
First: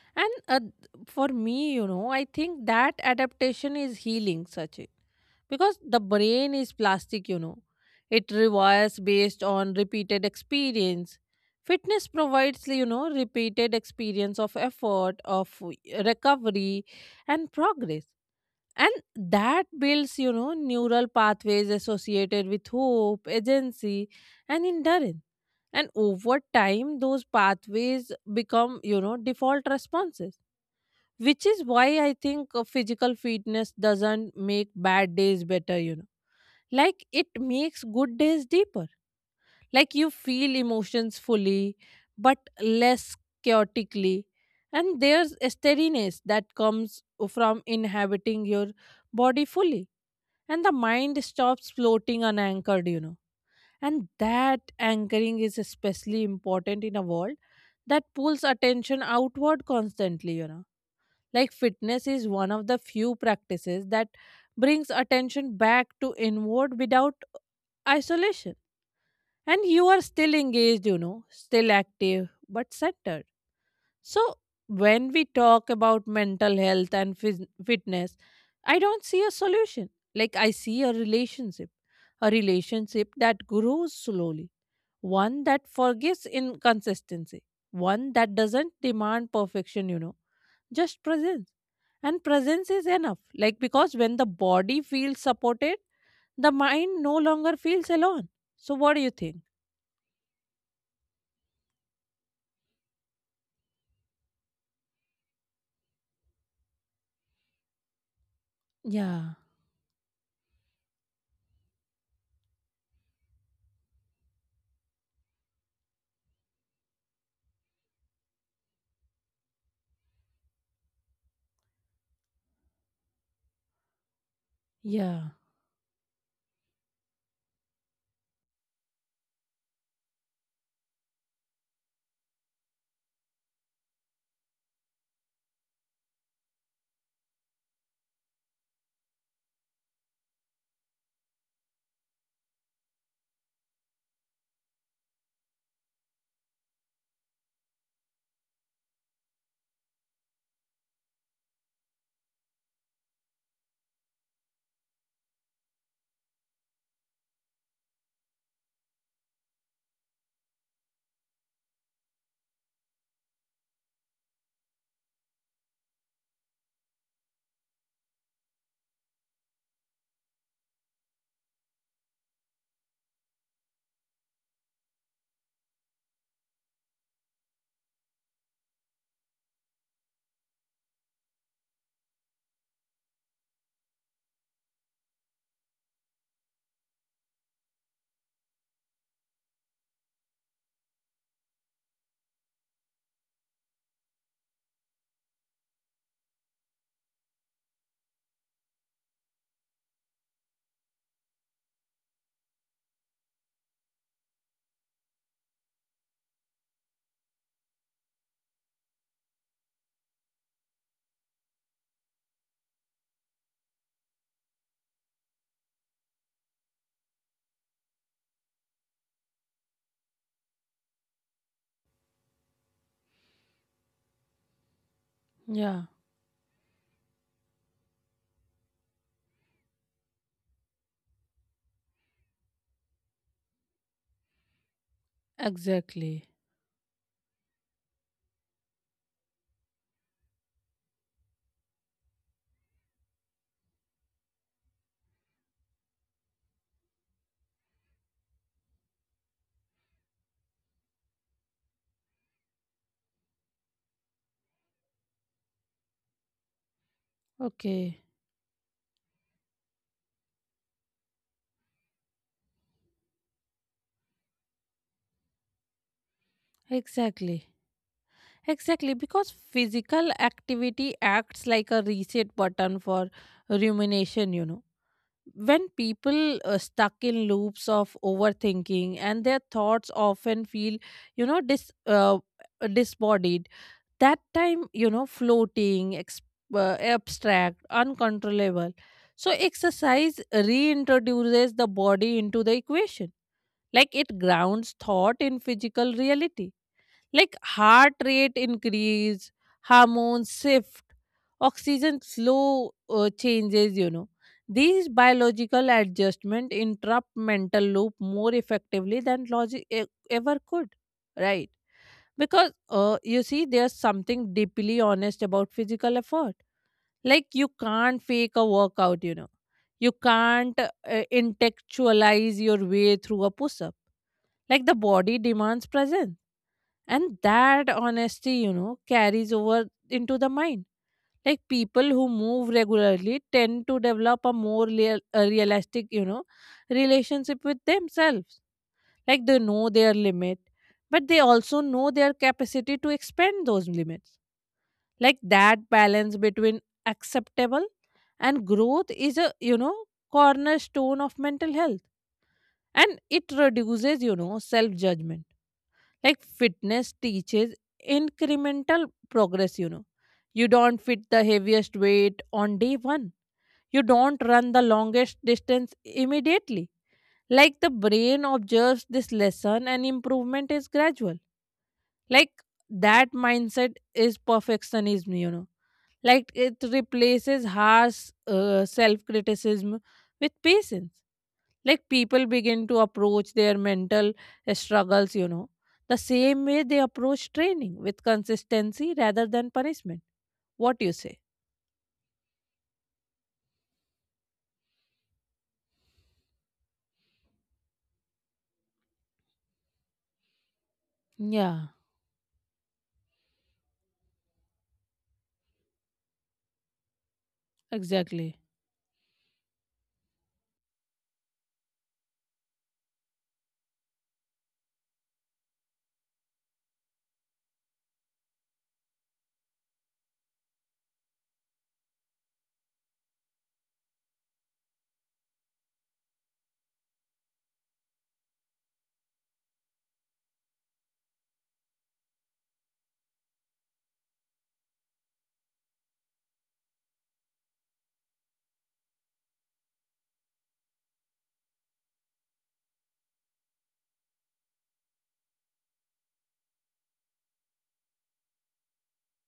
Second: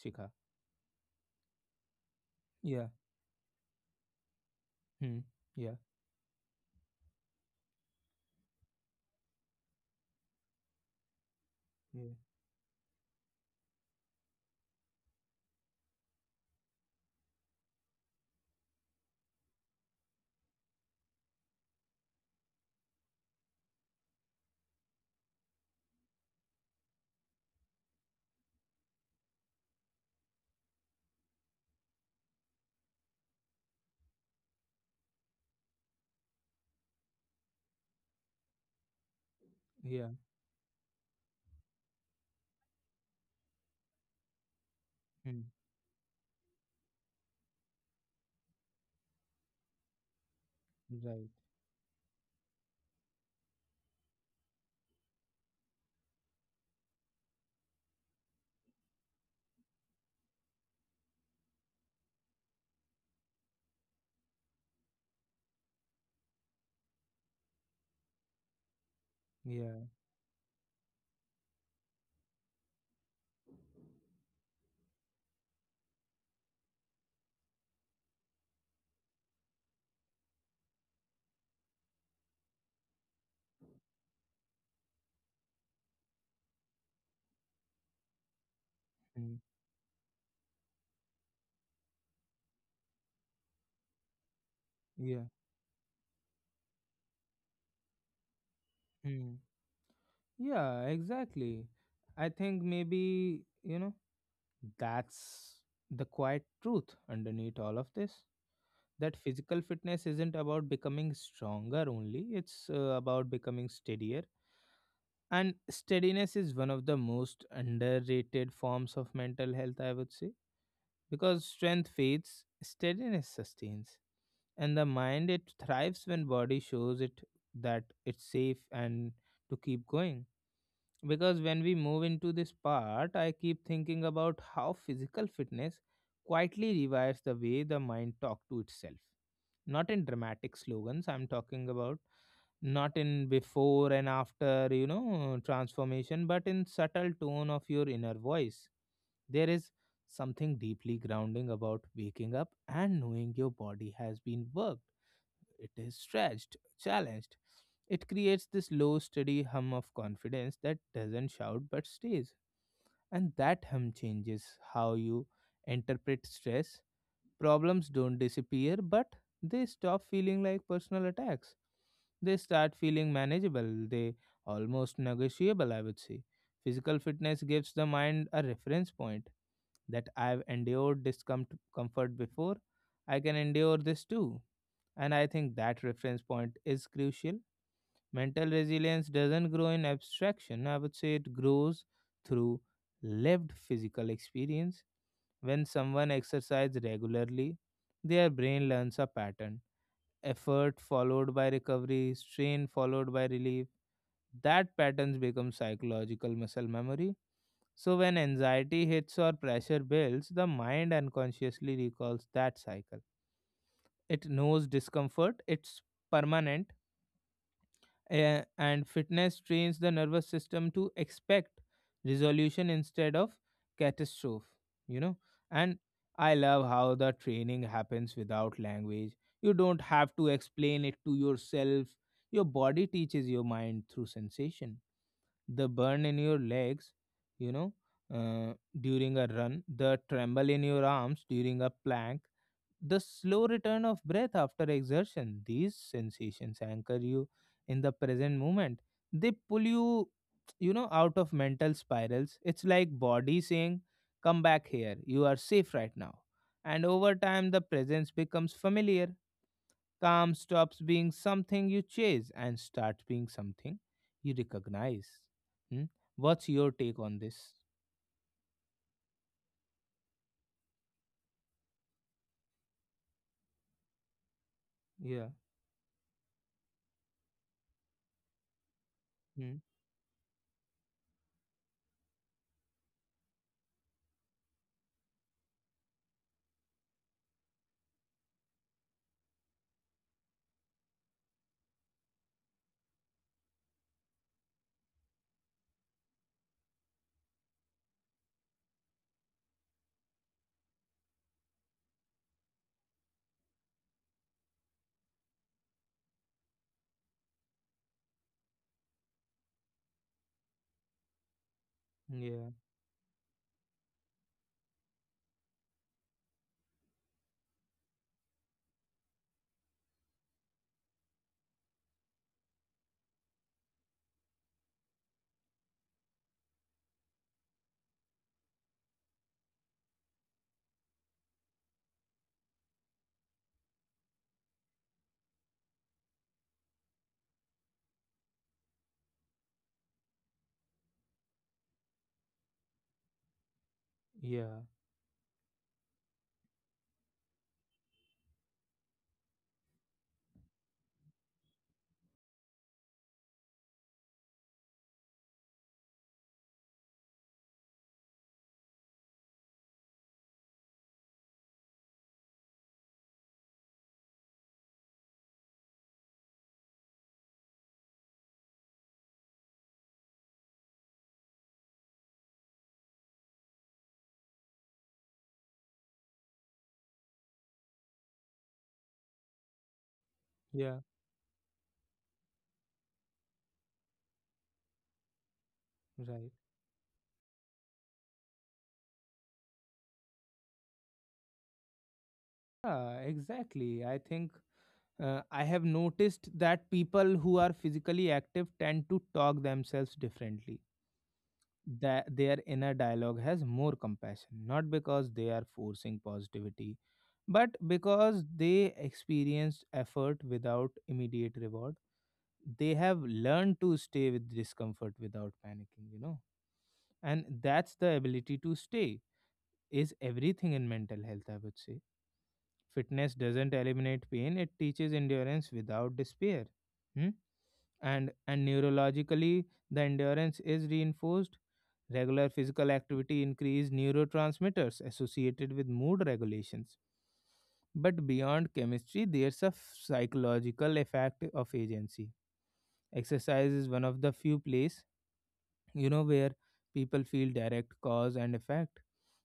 Speaker 1: Shikha?
Speaker 2: And for me, I think that adaptation is healing such.
Speaker 1: Hmm. Yeah.
Speaker 2: Because the brain is plastic, It rewires based on repeated experience. Fitness
Speaker 1: Yeah.
Speaker 2: provides, repeated experience of effort, of recovery, and progress. And that builds, neural pathways associated with hope, agency, and endurance. And over time, those pathways become, default responses, which is why I think physical fitness doesn't make bad days better, like it makes good days deeper. Like
Speaker 1: Yeah.
Speaker 2: you feel emotions fully, but less chaotically. And there's
Speaker 1: Hmm.
Speaker 2: a steadiness that comes from inhabiting your body fully, and the mind
Speaker 1: Right.
Speaker 2: stops floating unanchored, and that anchoring is especially important in a world that pulls attention outward constantly, like fitness is one of the few practices that brings attention back to inward without isolation, and you
Speaker 1: Yeah.
Speaker 2: are still engaged, still active but centered. So when we talk about mental health and fitness, I don't see a solution, like I see a relationship, a relationship that grows slowly, one that forgives inconsistency, one that doesn't demand
Speaker 1: Hmm.
Speaker 2: perfection, just presence, and presence is enough. Like because when the body feels
Speaker 1: Yeah.
Speaker 2: supported, the mind no longer feels alone. So what do you think?
Speaker 1: Hmm. Yeah. Exactly. I think maybe you know that's the quiet truth underneath all of this.
Speaker 2: Yeah.
Speaker 1: That physical fitness isn't about becoming stronger only. It's about becoming steadier. And steadiness is one of the most underrated forms of mental health, I would say, because strength fades, steadiness sustains. And the
Speaker 2: Yeah,
Speaker 1: mind, it thrives when body shows it that it's safe and to keep going. Because when we move into this part, I keep thinking about how physical fitness quietly revives the way the mind talk to itself. Not in dramatic slogans I'm talking about, not in before and after you know transformation, but in subtle tone of your inner voice. There is something deeply grounding about waking up and knowing your body has been worked, it is stretched, challenged. It creates this low, steady hum of confidence that doesn't shout but stays. And that hum changes how you interpret stress. Problems don't disappear, but they stop feeling like personal attacks. They start feeling manageable, they almost negotiable, I would say. Physical fitness gives the mind a reference point that I've endured discomfort before, I can endure this too. And I think that reference point is crucial. Mental resilience doesn't grow in abstraction, I would say it grows through lived physical experience. When someone exercises regularly, their brain learns a pattern. Effort followed by recovery, strain followed by relief. That patterns become psychological muscle memory. So, when anxiety hits or pressure builds, the mind unconsciously recalls that cycle. It knows discomfort, it's permanent. And fitness trains the nervous system to expect resolution instead of catastrophe, you know. And
Speaker 2: yeah,
Speaker 1: I love how the training happens without language. You don't have to explain it to yourself, your body teaches your mind through sensation. The burn in
Speaker 2: exactly.
Speaker 1: your legs, you know, uh, during a run, the tremble in your arms during a plank, the slow return of breath after exertion. These sensations anchor you in the present moment. They pull you, you know, out of mental spirals. It's like body saying, come back here, you are safe right now. And over time, the
Speaker 2: Okay,
Speaker 1: presence becomes familiar. Calm stops being something you chase and starts being something you recognize. Hmm? What's your take on
Speaker 2: exactly.
Speaker 1: this?
Speaker 2: Exactly, because physical activity acts like a reset button for rumination,
Speaker 1: Yeah.
Speaker 2: When people are stuck in loops of overthinking and their
Speaker 1: Hmm.
Speaker 2: thoughts often feel, you know, dis, uh, disbodied, that time, floating, abstract, uncontrollable. So, exercise reintroduces the body into the equation. Like it grounds thought in physical reality. Like heart rate increase, hormones shift, oxygen slow changes, these biological adjustment interrupt mental loop more effectively than logic ever could, right? Because
Speaker 1: Yeah.
Speaker 2: you see, there's something deeply honest about physical effort. Like you can't fake a workout, you can't intellectualize your way through a push up. Like the body demands presence. And that honesty, carries over into the mind. Like people who move regularly tend to develop a more real, a realistic, relationship with themselves. Like they know their limit, but they also know their capacity to expand those limits.
Speaker 1: Yeah.
Speaker 2: Like that balance between acceptable and growth is a, cornerstone of mental health. And it reduces, self judgment. Like fitness teaches incremental progress, You don't fit the heaviest weight on day one. You don't run the longest distance immediately. Like the brain observes this lesson and improvement is gradual. Like that mindset is perfectionism, Like it replaces harsh self criticism with
Speaker 1: Yeah.
Speaker 2: patience. Like people begin to approach their mental struggles, the
Speaker 1: Right.
Speaker 2: same way they approach training, with consistency rather than punishment. What do you say?
Speaker 1: Yeah, exactly. I think I have noticed that people who are physically active tend to talk themselves differently.
Speaker 2: Yeah,
Speaker 1: That their inner dialogue has more compassion, not because they are forcing positivity, but because
Speaker 2: exactly.
Speaker 1: they experienced effort without immediate reward. They have learned to stay with discomfort without panicking, you know. And that's the ability to stay is everything in mental health, I would say. Fitness doesn't eliminate pain, it teaches endurance without despair. Hmm? And neurologically, the endurance is reinforced. Regular physical activity increases neurotransmitters associated with mood regulations. But beyond chemistry, there's a psychological effect of agency. Exercise is one of the few places, you know, where people feel direct cause and effect.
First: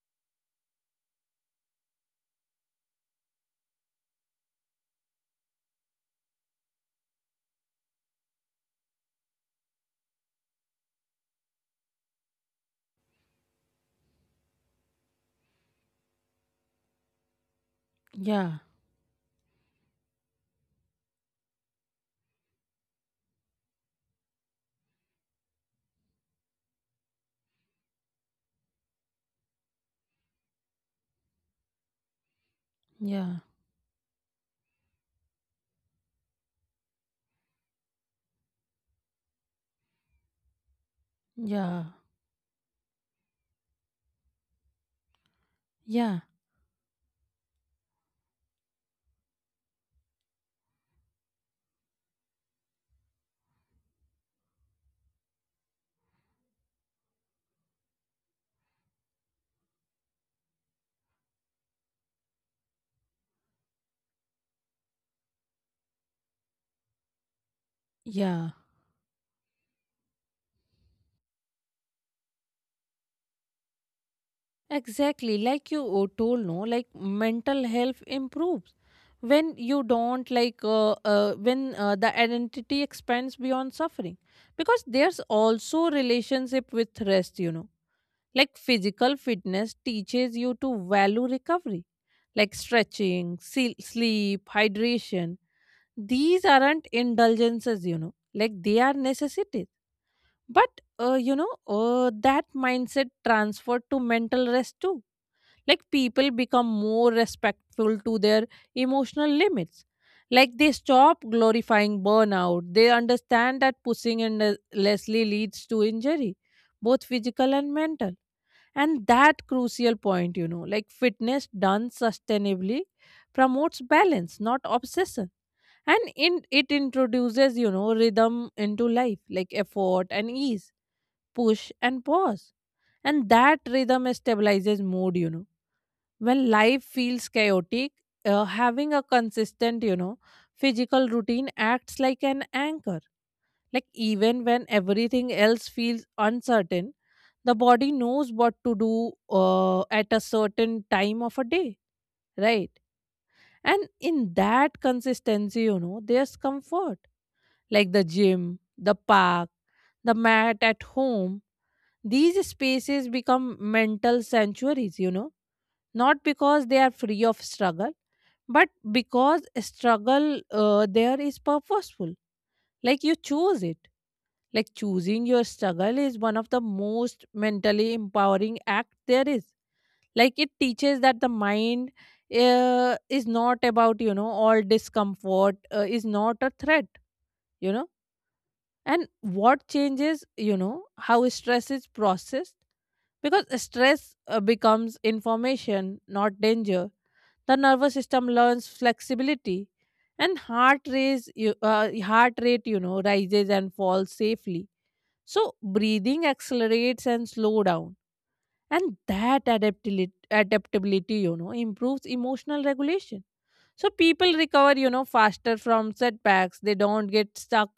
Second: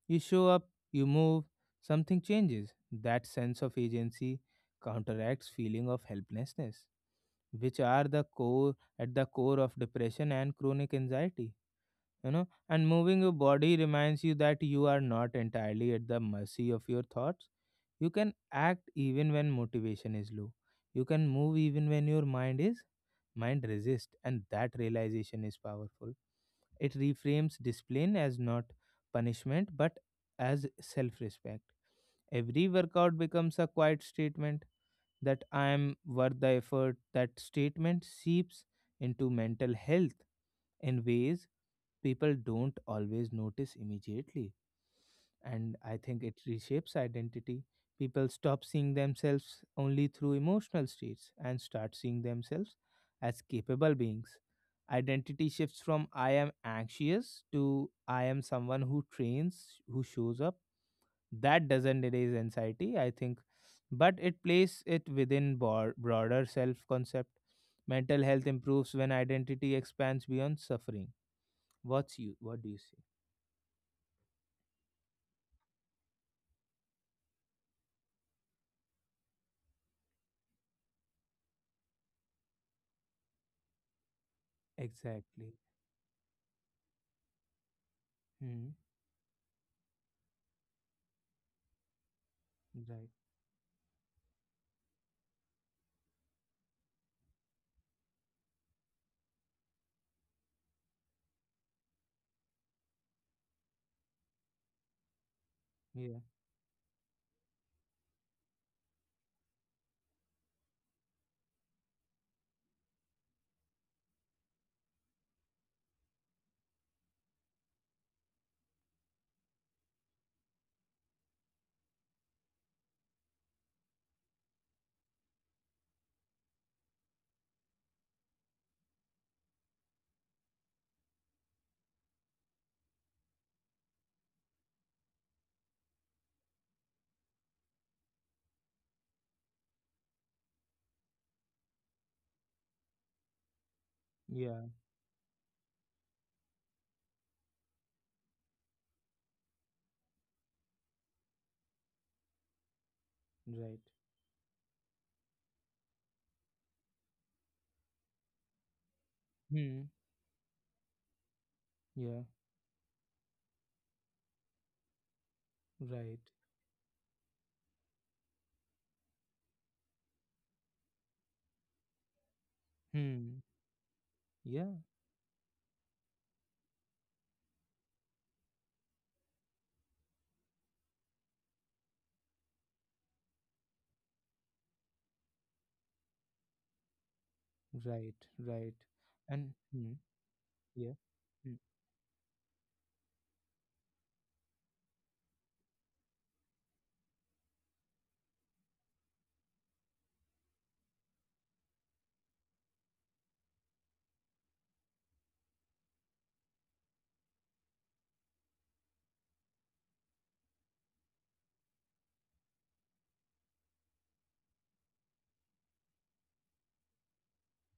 Speaker 1: You show up, you move, something changes. That sense of agency counteracts feeling of helplessness, which are the core at the core of depression and chronic anxiety. You know, and moving your body reminds you that you are not entirely at the mercy of your thoughts. You can
Speaker 2: Yeah,
Speaker 1: act even when motivation is low. You can move even when your mind resist, and that realization is powerful. It reframes discipline as not punishment, but as self respect. Every workout
Speaker 2: yeah,
Speaker 1: becomes a quiet statement that I am worth the effort. That statement seeps into mental health in ways
Speaker 2: yeah,
Speaker 1: people don't always notice immediately, and I
Speaker 2: yeah,
Speaker 1: think it reshapes identity. People stop seeing themselves only through emotional states and start seeing themselves as capable beings. Identity shifts from I am anxious to I am someone who trains, who shows up. That doesn't erase anxiety, I think, but it places it within broader self concept. Mental health
Speaker 2: yeah.
Speaker 1: improves when identity expands beyond suffering. What's you? What do you say?
Speaker 2: Exactly, like you told, no, like mental health improves when you don't like when the identity expands beyond suffering, because there's
Speaker 1: Exactly.
Speaker 2: also relationship with rest, Like
Speaker 1: Hmm.
Speaker 2: physical fitness teaches you to value recovery, like
Speaker 1: Right.
Speaker 2: stretching, sleep, hydration. These aren't indulgences, like they are necessities. But, that mindset transferred to mental rest too. Like people become more respectful to their emotional limits. Like they stop glorifying burnout. They understand that pushing endlessly leads to injury, both physical and mental, and that crucial point, like fitness done sustainably promotes balance, not obsession. And in, it introduces, rhythm into life, like effort and ease, push and pause. And that rhythm stabilizes mood, when life feels chaotic, having a consistent, physical routine acts like an anchor. Like even
Speaker 1: Yeah,
Speaker 2: when everything else feels uncertain, the body knows what to do at a certain time of a day, right?
Speaker 1: right.
Speaker 2: And in that consistency, there's comfort, like the gym, the park,
Speaker 1: Hmm.
Speaker 2: the mat at home.
Speaker 1: Yeah,
Speaker 2: These spaces become mental sanctuaries,
Speaker 1: right.
Speaker 2: not because they are free of struggle, but because struggle there is purposeful, like you
Speaker 1: Hmm.
Speaker 2: choose it. Like
Speaker 1: Yeah,
Speaker 2: choosing your struggle is one of the most mentally empowering act there is. Like it teaches that the mind is not about, all discomfort is not a threat, you know
Speaker 1: right, right.
Speaker 2: and
Speaker 1: And
Speaker 2: what
Speaker 1: hmm.
Speaker 2: changes,
Speaker 1: Yeah.
Speaker 2: how
Speaker 1: Mm.
Speaker 2: stress is processed, because stress becomes information, not danger. The nervous system learns flexibility, and heart rate, rises and falls safely, so breathing accelerates and slow down. And that adaptability, improves emotional regulation, so people recover, faster from setbacks. They don't get stuck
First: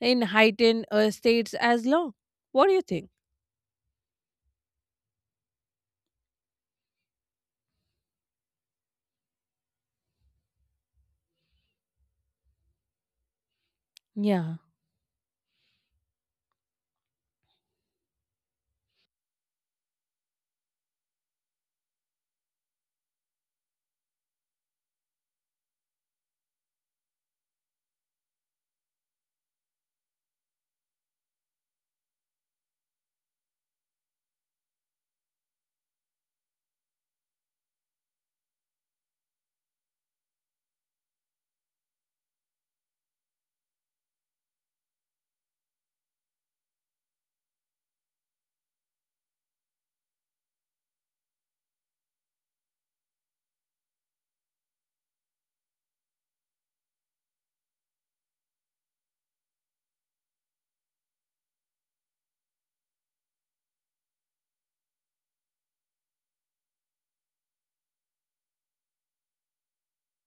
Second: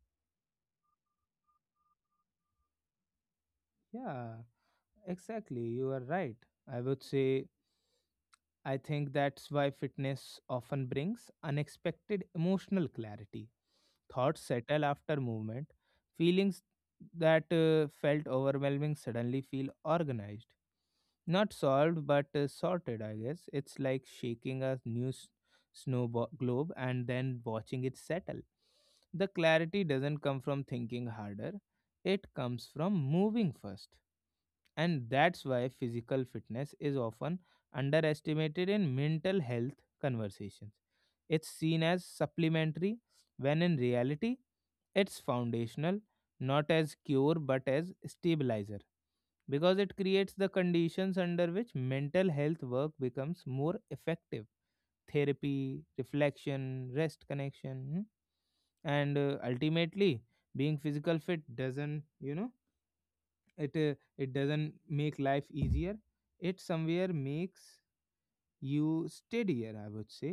Speaker 2: in heightened states as long. What do you think?
Speaker 1: Yeah, exactly. You are right. I would say I think that's why fitness often brings unexpected emotional clarity. Thoughts
Speaker 2: Yeah,
Speaker 1: settle after movement. Feelings that felt overwhelming suddenly feel organized. Not solved, but sorted, I guess. It's like shaking a snow globe and then watching it settle. The clarity doesn't come from thinking harder, it comes from moving first. And that's why physical fitness is often underestimated in mental health conversations. It's seen as supplementary, when in reality, it's foundational, not as cure but as stabilizer, because it creates the conditions under which mental health work becomes more effective. Therapy, reflection, rest, connection. Hmm? And ultimately, being physical fit doesn't, you know, it doesn't make life easier, it somewhere makes you steadier, I would say.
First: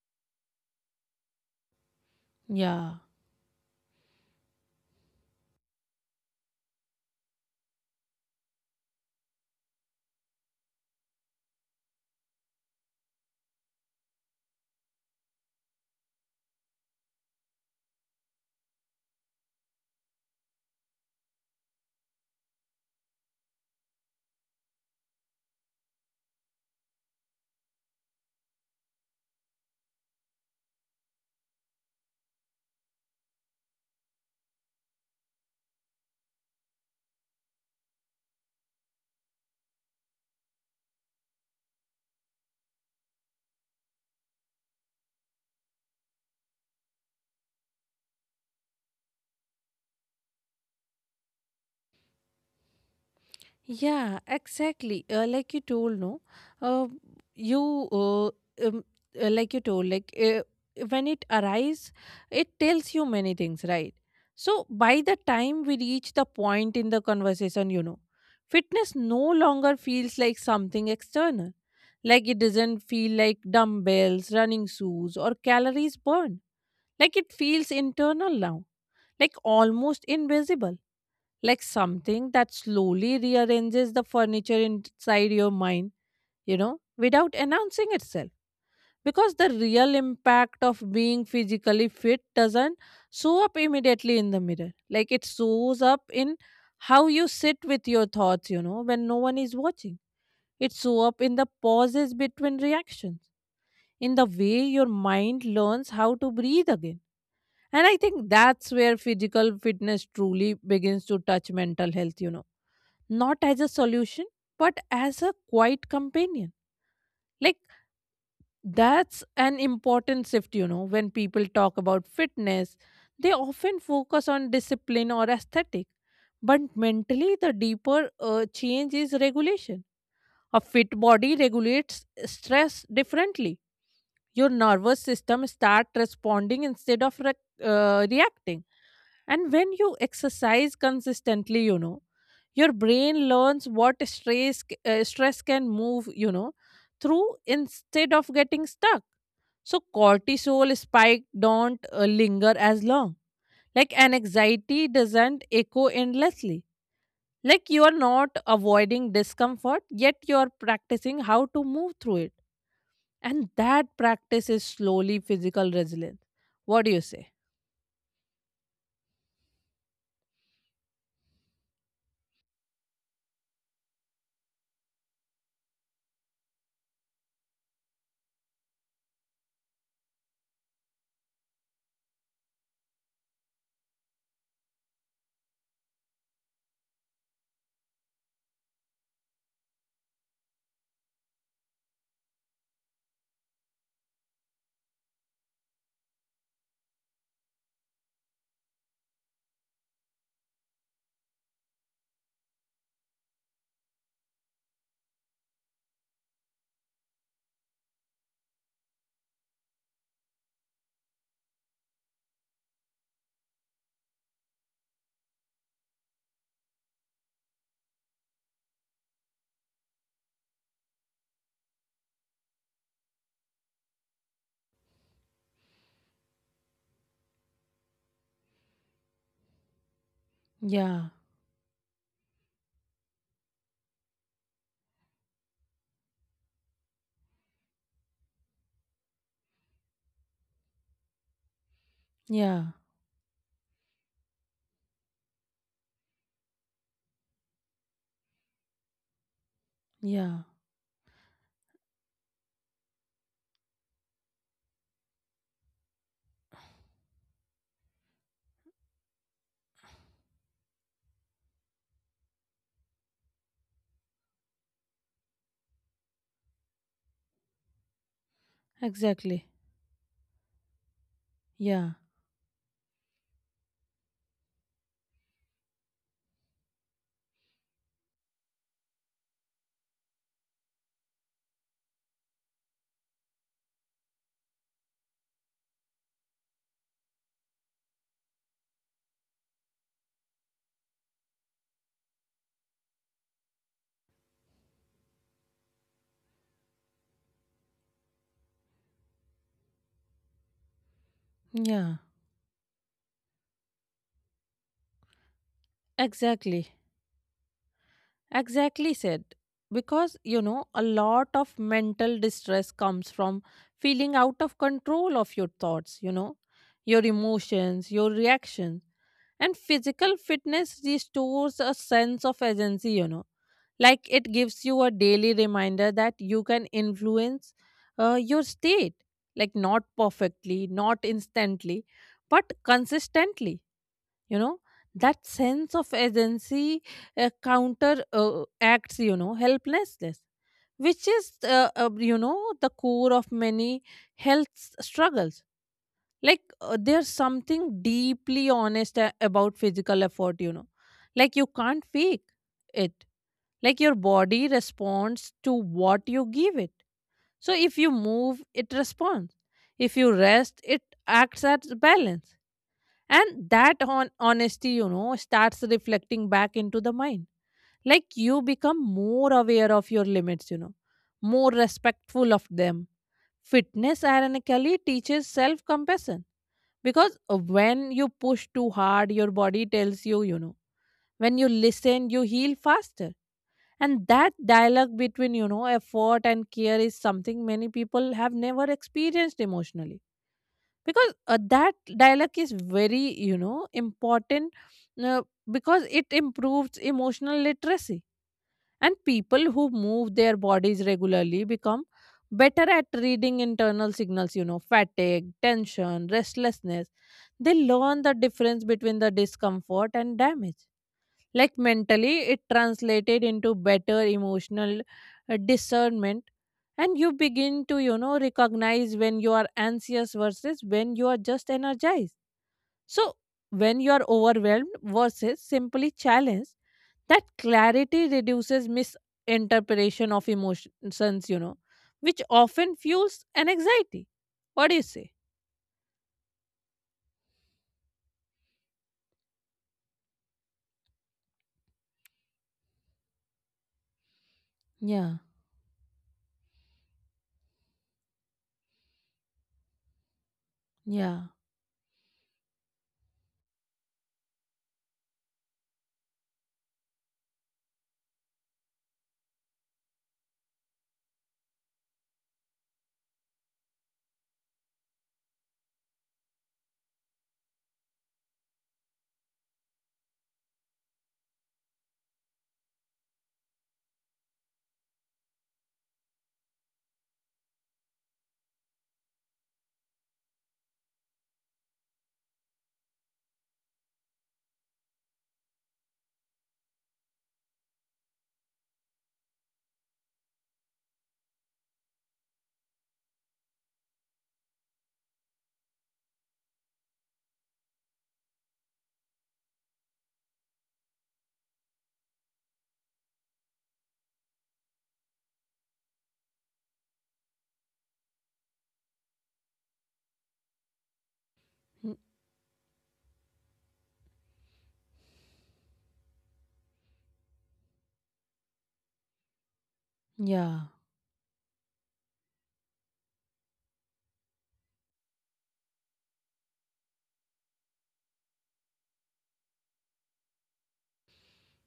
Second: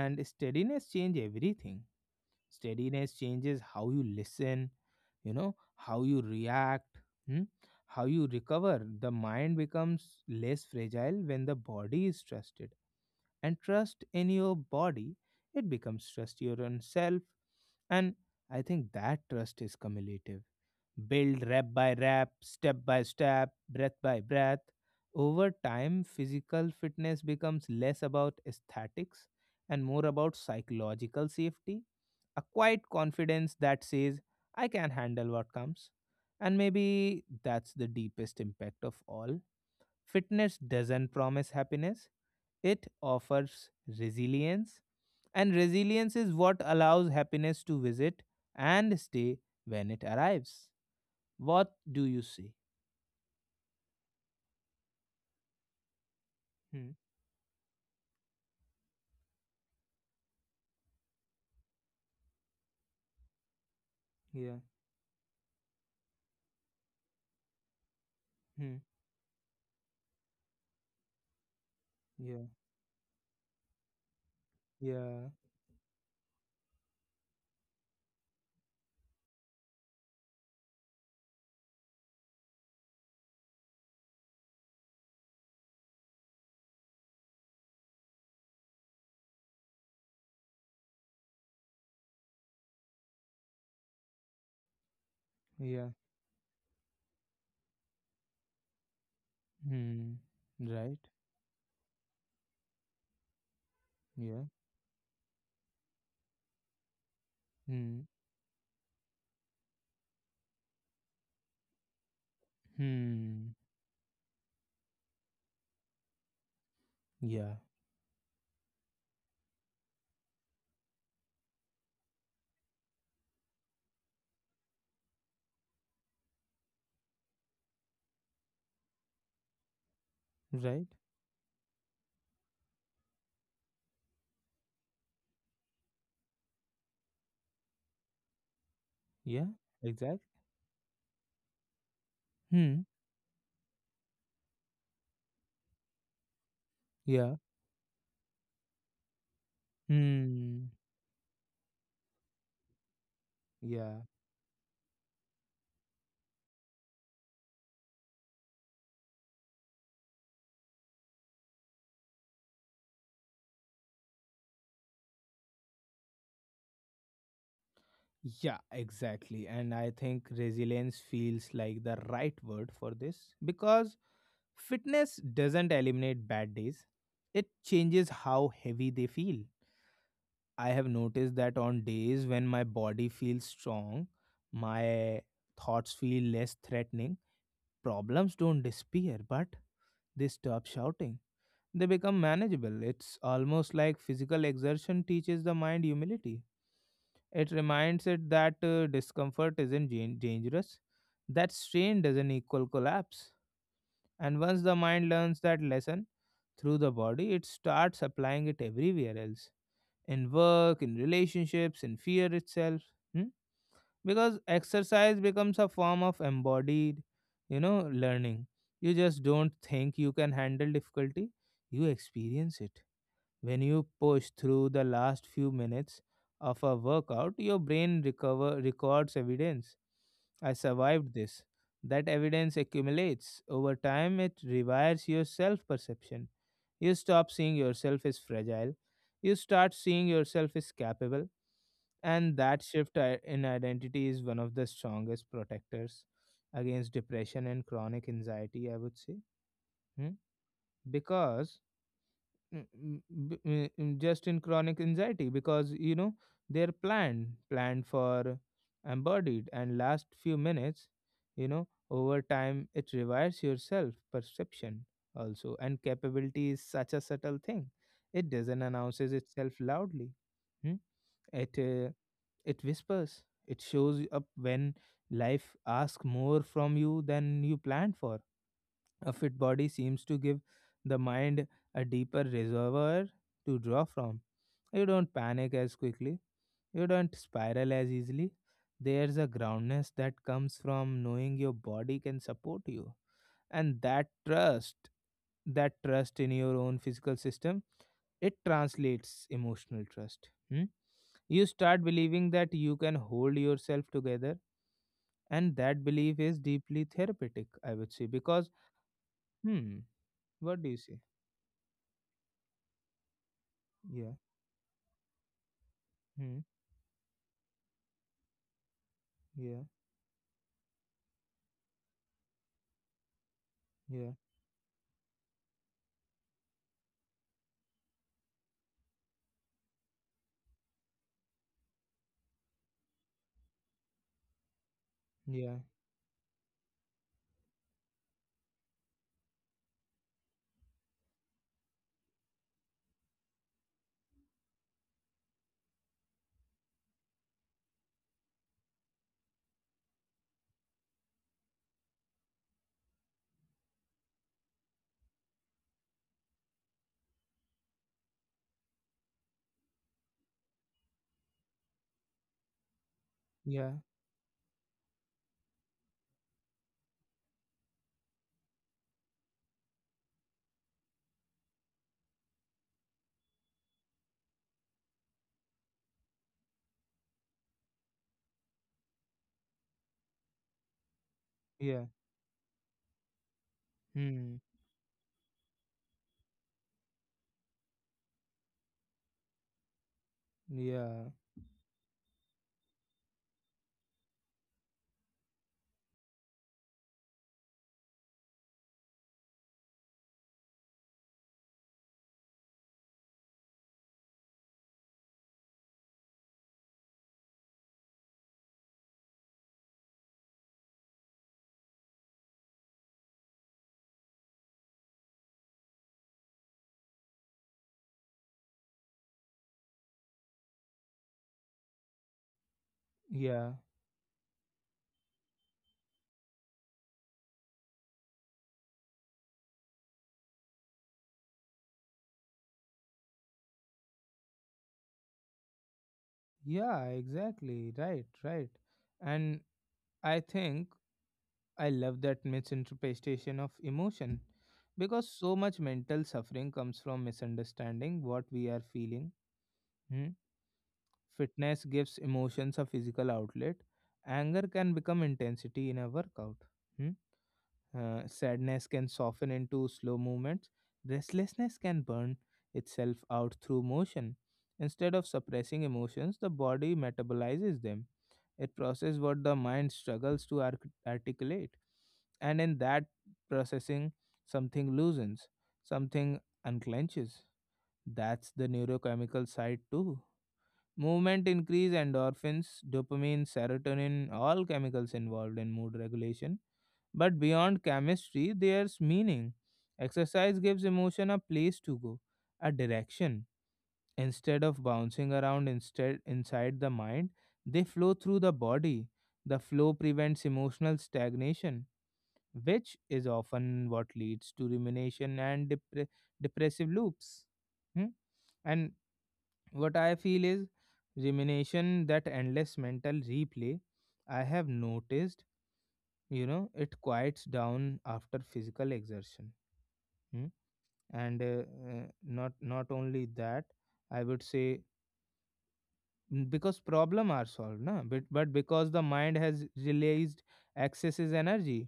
Speaker 1: And steadiness change everything.
Speaker 2: yeah.
Speaker 1: Steadiness changes how you listen, you know, how you react, hmm, how you recover. The mind becomes less fragile when the body is trusted, and trust in your body, it becomes trust your own self. And I think that trust is cumulative, build rep by rep, step by step, breath by breath. Over time, physical fitness becomes less about aesthetics and more about psychological safety, a quiet confidence that says, I can handle what comes. And maybe that's the deepest impact of all. Fitness doesn't promise happiness, it offers resilience. And resilience is what allows happiness to visit and stay when it arrives. What do you see?
Speaker 2: Yeah, exactly. Like you told, no, uh,
Speaker 1: Hmm.
Speaker 2: you like you told, when it arrives, it tells you many things, right?
Speaker 1: Yeah.
Speaker 2: So by the time we reach the point in the conversation,
Speaker 1: Hmm.
Speaker 2: fitness no longer feels like something external. Like it
Speaker 1: Yeah.
Speaker 2: doesn't feel like dumbbells, running shoes,
Speaker 1: Yeah.
Speaker 2: or calories burned. Like it feels internal now, like almost invisible, like something that slowly rearranges the furniture inside your mind, without announcing itself. Because the real impact of being physically fit doesn't show up immediately in the mirror. Like it shows
Speaker 1: Yeah.
Speaker 2: up in how you sit with your thoughts, when no one is watching.
Speaker 1: Hmm.
Speaker 2: It
Speaker 1: Right.
Speaker 2: shows up in the pauses between reactions, in the
Speaker 1: Yeah.
Speaker 2: way your mind learns how to breathe again. And I
Speaker 1: Hmm.
Speaker 2: think that's where physical fitness truly begins to touch mental health, not
Speaker 1: Hmm.
Speaker 2: as a solution, but as a quiet companion. Like,
Speaker 1: Yeah.
Speaker 2: that's an important shift, When people talk about fitness, they often focus on discipline or aesthetic. But mentally, the deeper change is regulation. A fit
Speaker 1: Right.
Speaker 2: body regulates stress differently. Your nervous system start responding instead of reacting. And
Speaker 1: Yeah.
Speaker 2: when you
Speaker 1: Exactly.
Speaker 2: exercise consistently, your
Speaker 1: Hmm.
Speaker 2: brain learns what stress can move, through
Speaker 1: Yeah.
Speaker 2: instead of getting stuck. So
Speaker 1: Hmm.
Speaker 2: cortisol spike don't linger as long, like
Speaker 1: Yeah.
Speaker 2: an anxiety doesn't echo endlessly. Like you are not avoiding discomfort, yet you are practicing how to move through it, and that practice is slowly physical resilience. What do you say?
Speaker 1: Yeah, exactly. And I think resilience feels like the right word for this, because fitness doesn't eliminate bad days. It changes how heavy they feel. I have noticed that on days when my body feels strong, my thoughts feel less threatening. Problems don't disappear, but they stop shouting. They become manageable. It's almost like physical exertion teaches the mind humility. It reminds it that discomfort isn't dangerous, that strain doesn't equal collapse. And once the mind learns that lesson through the body, it starts applying it everywhere else, in work, in relationships, in fear itself. Hmm? Because exercise becomes a form of embodied, you know, learning. You just don't think you can handle difficulty, you experience it. When you push through the last few minutes of a workout, your brain recover records evidence, I
Speaker 2: Yeah,
Speaker 1: survived this. That evidence accumulates over time, it rewires your self perception. You stop seeing yourself as fragile. You start seeing yourself as capable. And that
Speaker 2: yeah,
Speaker 1: shift in identity is one of the strongest protectors against depression and chronic anxiety, I would say. Hmm?
Speaker 2: yeah,
Speaker 1: Because just in chronic anxiety, because you know they're planned for embodied and last few minutes, you know, over time it revives your self perception also. And capability is such a subtle thing, it doesn't announces
Speaker 2: exactly.
Speaker 1: itself loudly. Hmm? it uh,
Speaker 2: Yeah,
Speaker 1: it whispers, it shows up when life asks more from you than you planned for. A fit body seems to give the mind a deeper reservoir to draw from. You don't panic as quickly, you don't spiral as easily. There's a groundness that comes from knowing your body can support you. And that trust in your own physical system, it translates emotional trust. Hmm? You start
Speaker 2: yeah.
Speaker 1: believing that you can hold yourself together, and that belief is
Speaker 2: Exactly.
Speaker 1: deeply therapeutic, I would say, because
Speaker 2: Exactly said.
Speaker 1: hmm,
Speaker 2: Because,
Speaker 1: what do you
Speaker 2: a
Speaker 1: say?
Speaker 2: lot of mental distress comes from
Speaker 1: Yeah.
Speaker 2: feeling out of control of your thoughts,
Speaker 1: Hmm.
Speaker 2: your emotions, your reactions. And
Speaker 1: Yeah.
Speaker 2: physical fitness restores a sense of agency, you know, like
Speaker 1: Yeah.
Speaker 2: it gives you a daily reminder that you can influence your state, like not perfectly, not instantly, but consistently, you know, that
Speaker 1: Yeah.
Speaker 2: sense of agency counter acts, you know, helplessness, which is you know, the core of many health struggles. Like there's something deeply honest about physical effort, you know, like you can't fake it. Like your body responds to what you give it. So if you move, it responds. If you rest, it acts as balance. And
Speaker 1: Yeah.
Speaker 2: that on honesty, you know, starts reflecting back into the mind. Like you become more aware of your limits, you know, more respectful of them. Fitness ironically teaches self compassion, because when you push too hard, your body tells you, you know, when you
Speaker 1: Yeah.
Speaker 2: listen, you heal faster. And that
Speaker 1: Hmm.
Speaker 2: dialogue between, you know, effort and care is something many people have never experienced emotionally.
Speaker 1: Yeah.
Speaker 2: Because that dialogue is very, you know, important. uh, because it improves emotional literacy, and people who move their bodies regularly become better at reading internal signals, you know, fatigue, tension, restlessness. They learn the difference between the discomfort and damage. Like mentally, it translated into better emotional discernment. And you begin to, you know, recognize when you are anxious versus when you are just energized. So
Speaker 1: Yeah.
Speaker 2: when you are overwhelmed versus simply challenged, that clarity reduces misinterpretation of emotions, you know, which often fuels an anxiety. What do you say?
Speaker 1: Yeah. Exactly. Right. Right. And I think I love that misinterpretation of emotion, because
Speaker 2: Yeah,
Speaker 1: so much mental suffering comes from misunderstanding what we are feeling. Hmm.
Speaker 2: yeah,
Speaker 1: Fitness gives emotions a physical outlet. Anger can become intensity in a workout. Hmm. Sadness can soften into slow movements. Restlessness can burn itself out through motion. Instead of suppressing emotions, the body metabolizes them. It processes what the mind struggles to articulate. And in that processing, something loosens, something unclenches. That's the neurochemical side too. Movement increase endorphins, dopamine, serotonin, all chemicals involved in mood regulation. But beyond chemistry, there's meaning. Exercise gives emotion a place to go, a direction. Instead of bouncing around instead inside the mind, they flow through the body. The flow prevents emotional stagnation, which is often what leads to rumination and depressive loops. Hmm? And what I feel is rumination,
Speaker 2: mm,
Speaker 1: that endless mental replay. I have noticed, you know, it quiets down after physical exertion. Mm.
Speaker 2: yeah,
Speaker 1: And not only that, I would say, mm, because problem are solved na but because the mind has released excesses energy.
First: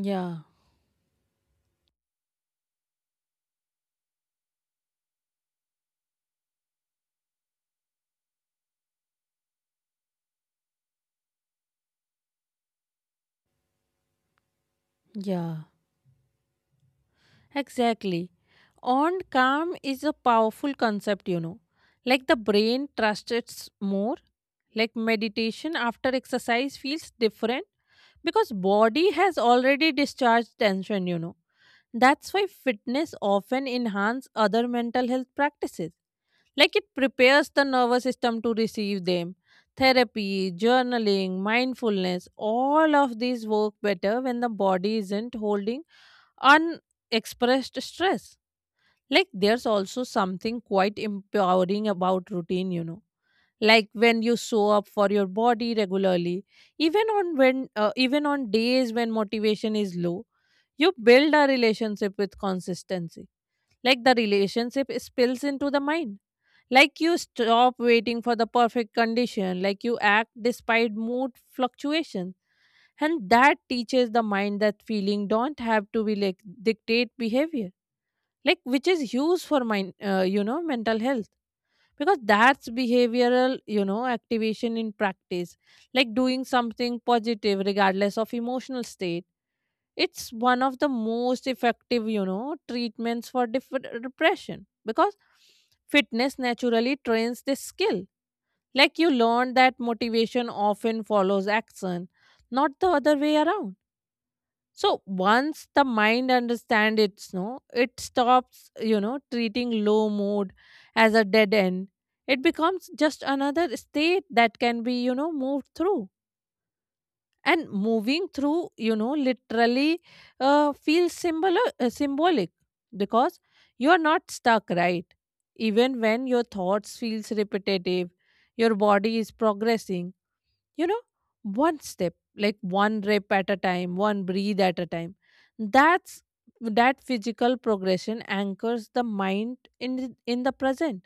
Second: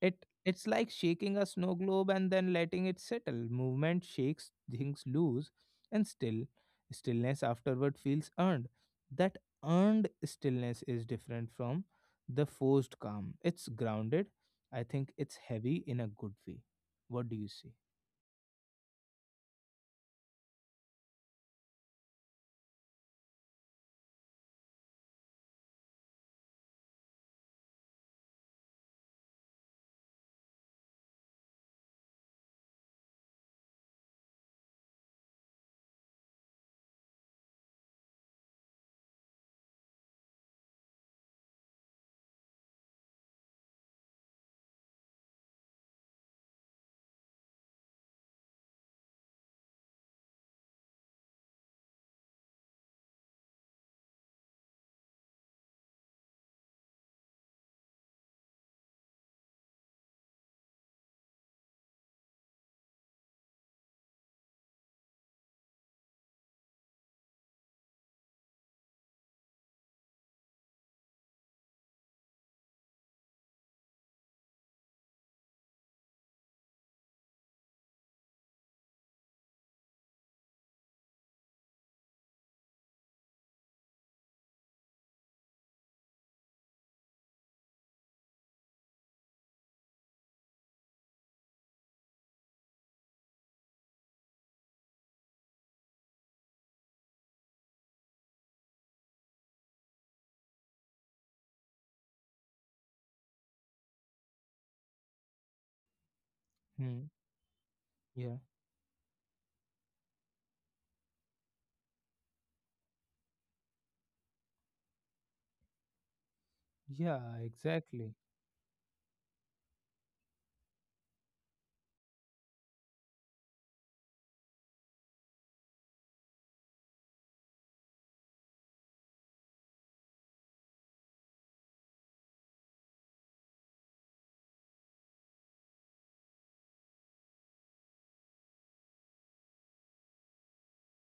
Speaker 1: it it's like shaking a snow globe and then letting it settle. Movement shakes things loose, and stillness afterward feels earned. That earned stillness is different from the forced calm. It's grounded. I think it's
Speaker 2: yeah.
Speaker 1: heavy in a good way. What do you see?
Speaker 2: Exactly. On calm is a powerful concept, you know. Like the brain trusts it more, like meditation after exercise feels different because body has already discharged tension, you know. That's why fitness often enhance other mental health practices. Like it prepares the nervous system to receive them. Therapy, journaling, mindfulness, all of these work better when the body isn't holding unexpressed stress. Like there's also something quite empowering about routine, you know. Like when you show up for your body regularly, even on days when motivation is low, you build a relationship with consistency. Like the relationship spills into the mind. Like you stop waiting for the perfect condition. Like you act despite mood fluctuations, and that teaches the mind that feeling don't have to be like dictate behavior. Like which is huge for mind you know, mental health. Because that's behavioral, you know, activation in practice. Like doing something positive regardless of emotional state, it's one of the most effective, you know, treatments for depression, because fitness naturally trains this skill. Like you learn that motivation often follows action, not the other way around. So once the mind understands
Speaker 1: Hmm.
Speaker 2: its no, it
Speaker 1: Yeah.
Speaker 2: stops, you know, treating low mood as a dead end. It becomes just another state that can be, you know, moved through.
Speaker 1: Yeah.
Speaker 2: And
Speaker 1: Exactly.
Speaker 2: moving through, you know, literally feels symbolic, because you are not stuck, right? Even when your thoughts feels repetitive, your body is progressing, you know, one step, like one rep at a time, one breathe at a time. That's that physical progression anchors the mind in the present.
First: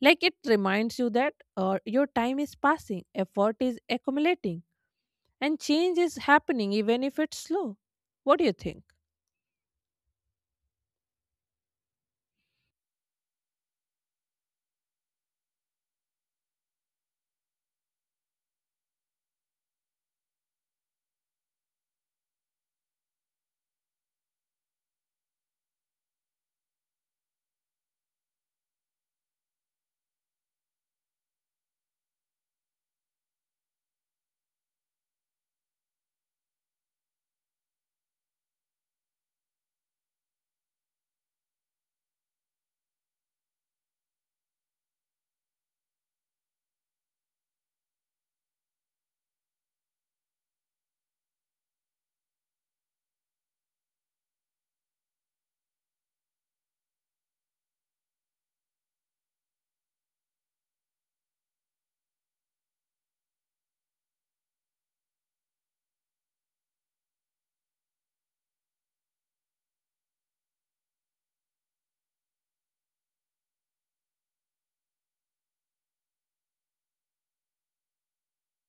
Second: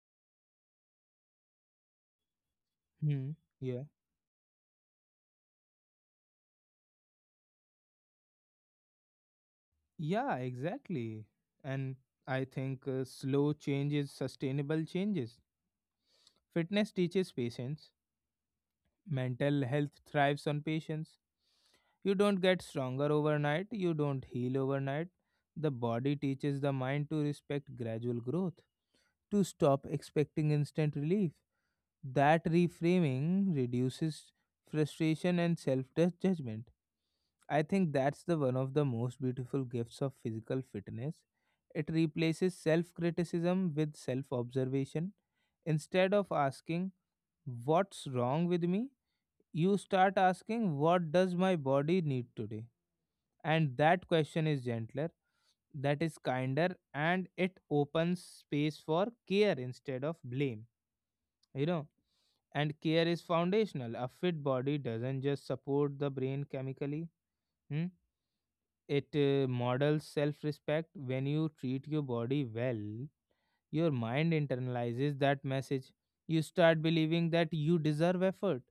Speaker 2: Like it reminds you that your time is passing,
Speaker 1: Hmm.
Speaker 2: effort is
Speaker 1: Yeah.
Speaker 2: accumulating, and change is happening even if it's slow. What do you think?
Speaker 1: Yeah. Exactly. And I think slow change is sustainable changes. Fitness teaches patience. Mental health thrives on patience. You don't get stronger overnight, you don't heal overnight. The body teaches the mind to respect gradual growth, to stop expecting instant relief. That reframing reduces frustration and self judgment. I think that's the one of the most beautiful gifts of physical fitness. It replaces self criticism with self observation. Instead of asking, "What's wrong with me?" you start asking, "What does my body need today?" And that question is gentler, that is kinder, and it opens space for care instead of blame. You know, and care is foundational. A fit body doesn't just support the brain chemically, hmm? It models self respect. When you treat your body well, your mind internalizes that message. You start believing that you deserve effort,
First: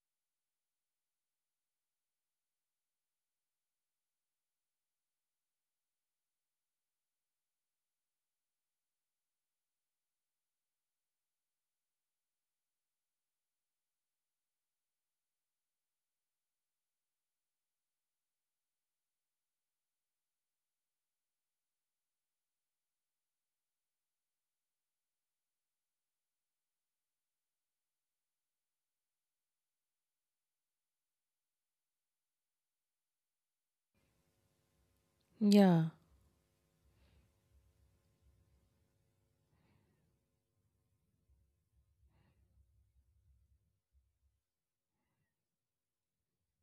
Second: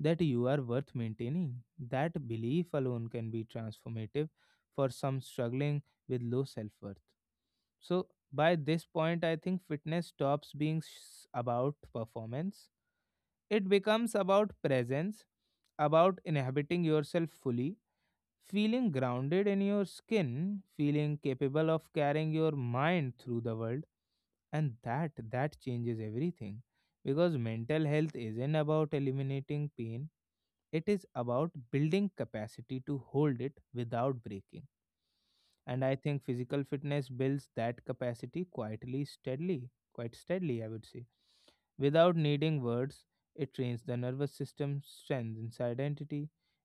Speaker 1: that you are worth maintaining. That belief alone can be transformative for some struggling with low self worth. So, by this point, I think fitness stops being about performance. It becomes about presence, about inhabiting yourself fully, feeling grounded in your skin, feeling capable of carrying your mind through the world. And that changes everything, because mental health isn't about eliminating pain, it is about building capacity to hold it without breaking. And
Speaker 2: Yeah,
Speaker 1: I think physical fitness builds that capacity quietly, steadily, quite steadily, I would say, without needing words. It trains the nervous system, strengthens identity,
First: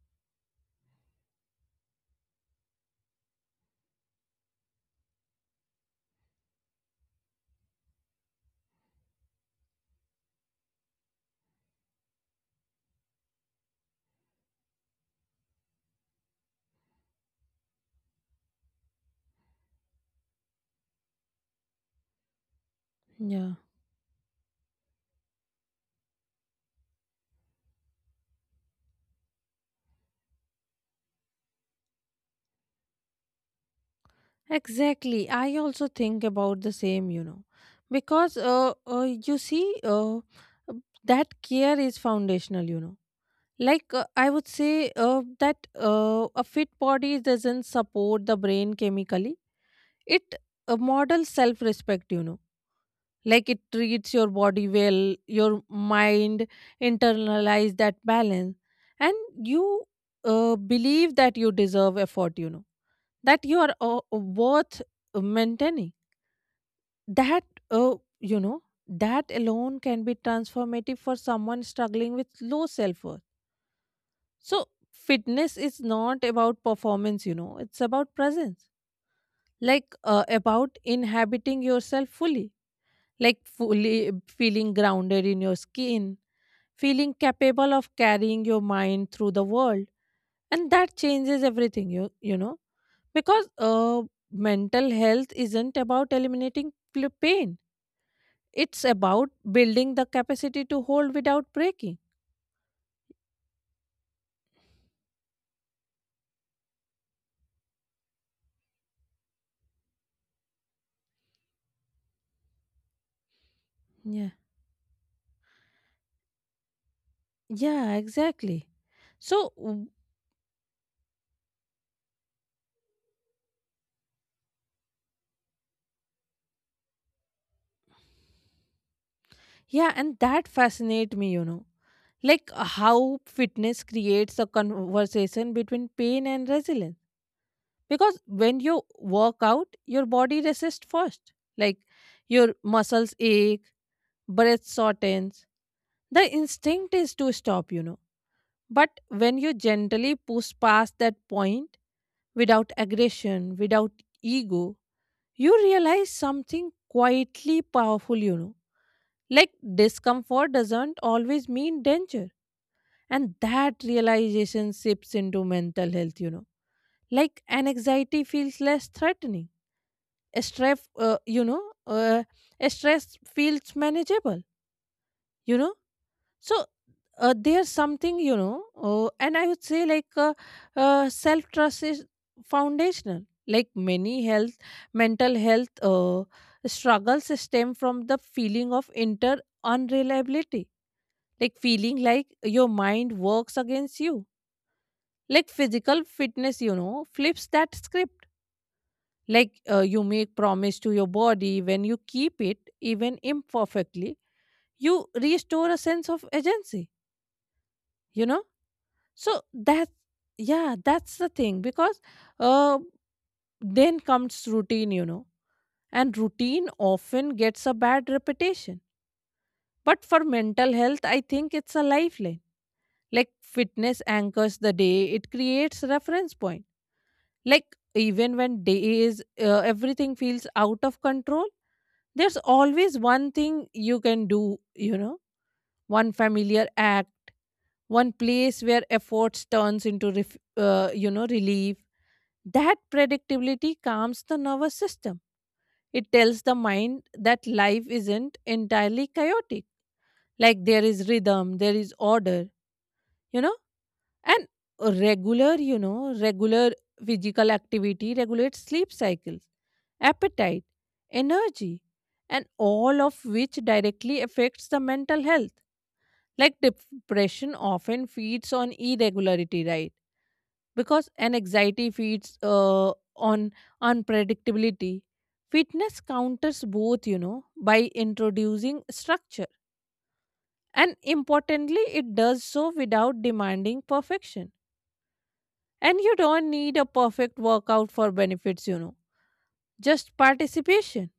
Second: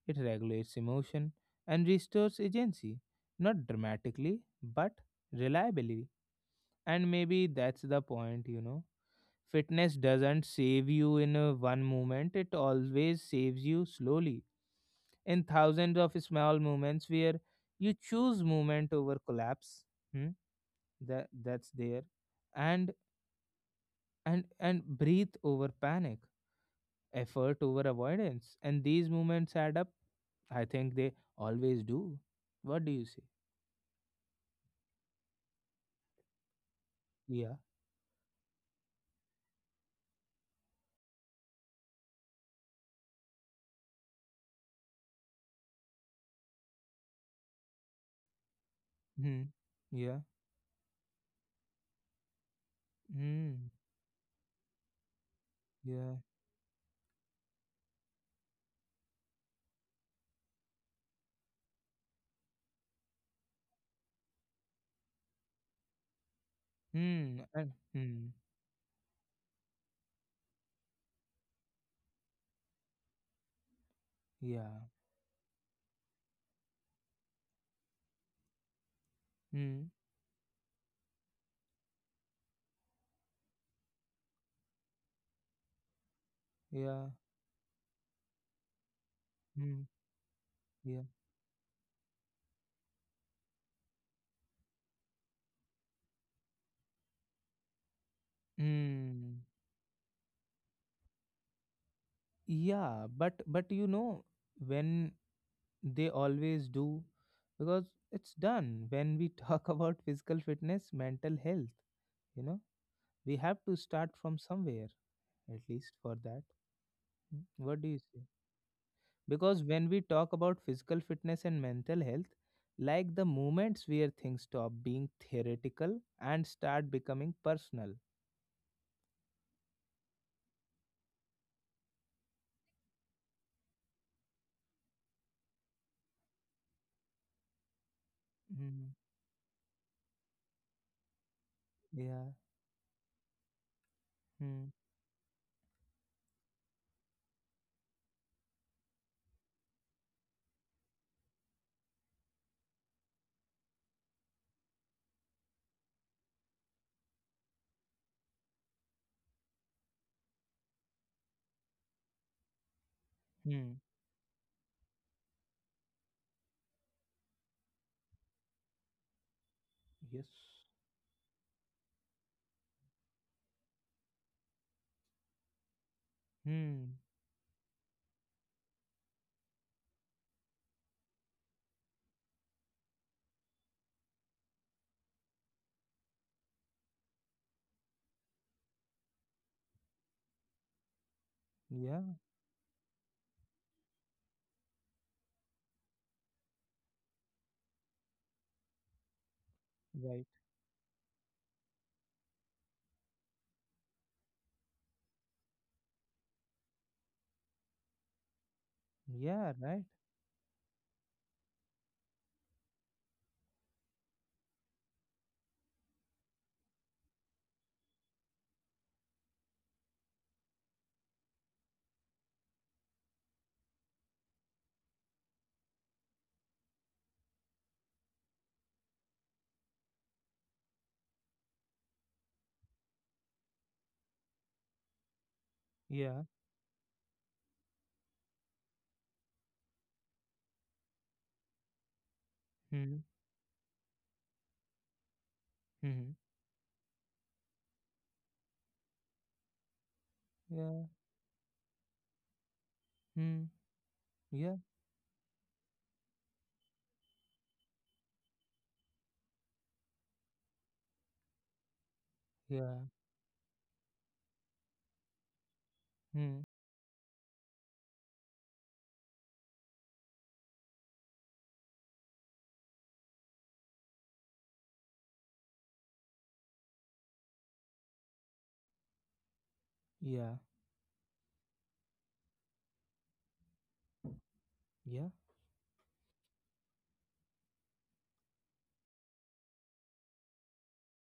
Speaker 1: it regulates emotion, and restores agency. Not dramatically, but reliably. And maybe that's the point, you know. Fitness doesn't save you in a one moment, it always saves you slowly, in thousands of small moments where you choose movement over collapse. Hmm. That that's there. And
Speaker 2: yeah,
Speaker 1: and breathe over panic, effort over avoidance. And these movements add up. I think they always do. What do you say?
Speaker 2: exactly. I also think about the same, you know.
Speaker 1: Yeah.
Speaker 2: Because you see, uh, uh, that care is foundational, you know. Like I would say that a fit body doesn't support the brain chemically,
Speaker 1: Hmm. Yeah.
Speaker 2: it models self respect, you know. Like it
Speaker 1: Hmm.
Speaker 2: treats your body well, your
Speaker 1: Yeah.
Speaker 2: mind internalize that balance. And you believe that you deserve effort, you know, that you are worth maintaining.
Speaker 1: Hmm.
Speaker 2: That
Speaker 1: And, hmm.
Speaker 2: you know, that alone can be transformative for someone struggling with low self worth. So,
Speaker 1: Yeah.
Speaker 2: fitness is not about performance, you know, it's about presence,
Speaker 1: Hmm.
Speaker 2: like about inhabiting yourself fully, like fully feeling grounded in your skin,
Speaker 1: Yeah.
Speaker 2: feeling capable of carrying your mind through the
Speaker 1: Hmm.
Speaker 2: world. And that
Speaker 1: Yeah.
Speaker 2: changes everything, you know, because mental health isn't about eliminating pain, it's about
Speaker 1: Mm,
Speaker 2: building the capacity to hold without breaking.
Speaker 1: yeah, but you know, when they always do, because it's done. When we talk about physical fitness, mental health, you know, we have to start
Speaker 2: Yeah.
Speaker 1: from somewhere, at least for that. Mm. What do
Speaker 2: Yeah,
Speaker 1: you say?
Speaker 2: exactly. So,
Speaker 1: Because
Speaker 2: w-
Speaker 1: when we talk about physical fitness and mental health, like the moments where things stop being theoretical and start becoming personal.
Speaker 2: Yeah, and that fascinate me, you know. Like how fitness creates a conversation between pain and resilience. Because when you
Speaker 1: Mm,
Speaker 2: work out, your body resists first. Like
Speaker 1: yeah.
Speaker 2: your muscles ache, breath
Speaker 1: Mm.
Speaker 2: shortens. The instinct is to stop, you know. But when you gently push past that point, without aggression, without ego, you realize something quietly powerful, you know. Like discomfort doesn't always mean danger. And that
Speaker 1: Mm.
Speaker 2: realization sips into mental health, you know. Like an anxiety feels less threatening.
Speaker 1: Yes.
Speaker 2: A stress, a stress feels manageable, you know. So
Speaker 1: Hmm.
Speaker 2: there's something, you know, and I would say like self trust is foundational. Like many health, mental health struggles stem from the feeling of inter unreliability, like feeling
Speaker 1: Yeah.
Speaker 2: like your mind works against you. Like physical fitness, you know, flips that script. Like you
Speaker 1: Right.
Speaker 2: make promise to your body, when you keep it even imperfectly, you restore a sense of agency, you know. So
Speaker 1: Yeah, right.
Speaker 2: that, yeah, that's the thing. Because uh, then comes routine, you know. And routine often gets a bad reputation, but for mental health, I think it's a lifeline. Like fitness anchors the day, it creates reference point. Like even when days everything feels out of control, there's always one thing you can do, you know, one
Speaker 1: Yeah.
Speaker 2: familiar act, one place where efforts turns into you know, relief. That
Speaker 1: Hmm.
Speaker 2: predictability calms the nervous system. It
Speaker 1: Hmm.
Speaker 2: tells the mind that life isn't entirely chaotic. Like there
Speaker 1: Yeah.
Speaker 2: is rhythm, there is order. You
Speaker 1: Hmm.
Speaker 2: know, and
Speaker 1: Yeah.
Speaker 2: regular physical activity regulates sleep cycles, appetite, energy, and
Speaker 1: Yeah.
Speaker 2: all of which directly affects the mental health.
Speaker 1: Hmm.
Speaker 2: Like depression often feeds on irregularity, right? Because an anxiety feeds on unpredictability. Fitness counters both, you know, by introducing structure.
Speaker 1: Yeah.
Speaker 2: And importantly, it does so without demanding perfection.
Speaker 1: Yeah.
Speaker 2: And you don't need a perfect workout for benefits, you know, just participation.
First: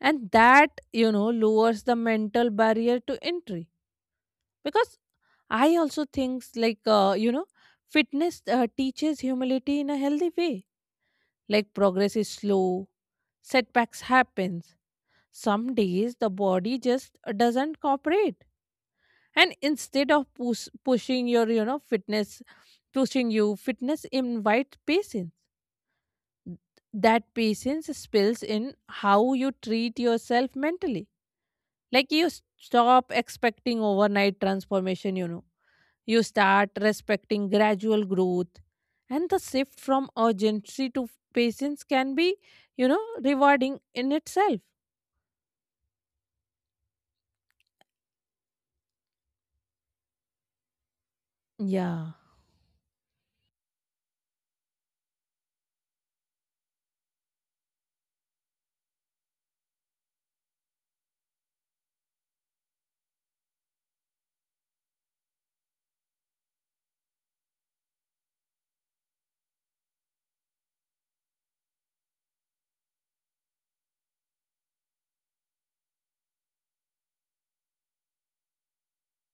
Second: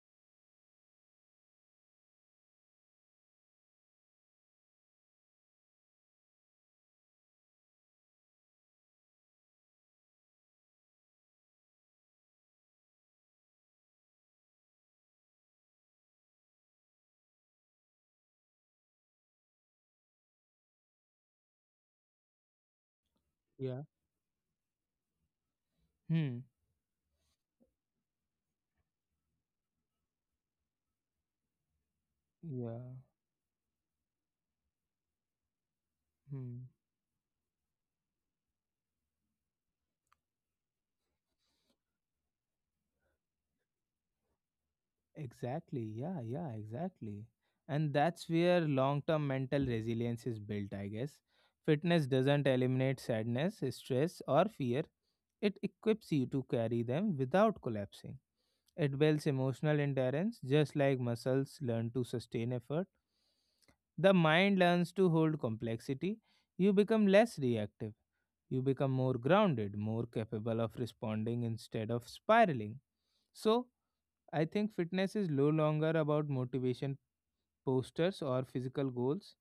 Speaker 2: And that, you know, lowers the mental barrier to entry. Because I also think, like, you know, fitness teaches humility in a healthy way. Like, progress is slow, setbacks happens. Some days the body just doesn't cooperate. And instead of pushing your, you know,
Speaker 1: Yeah.
Speaker 2: fitness invites patience.
Speaker 1: Hmm.
Speaker 2: That patience spills in how you treat yourself mentally. Like you
Speaker 1: Yeah.
Speaker 2: stop expecting overnight transformation, you know. You
Speaker 1: Hmm.
Speaker 2: start respecting gradual growth. And the shift from urgency to patience can be, you know, rewarding in itself.
Speaker 1: Exactly. Yeah. Yeah. Exactly. And that's where long term mental resilience is built, I guess. Fitness
Speaker 2: Yeah,
Speaker 1: doesn't eliminate sadness, stress, or fear, it equips you to carry them without collapsing. It builds emotional endurance. Just like muscles learn to sustain effort, the mind learns to hold complexity. You become less reactive. You become more grounded, more capable of responding instead of spiraling. So, I think fitness is no longer about motivation posters or physical goals.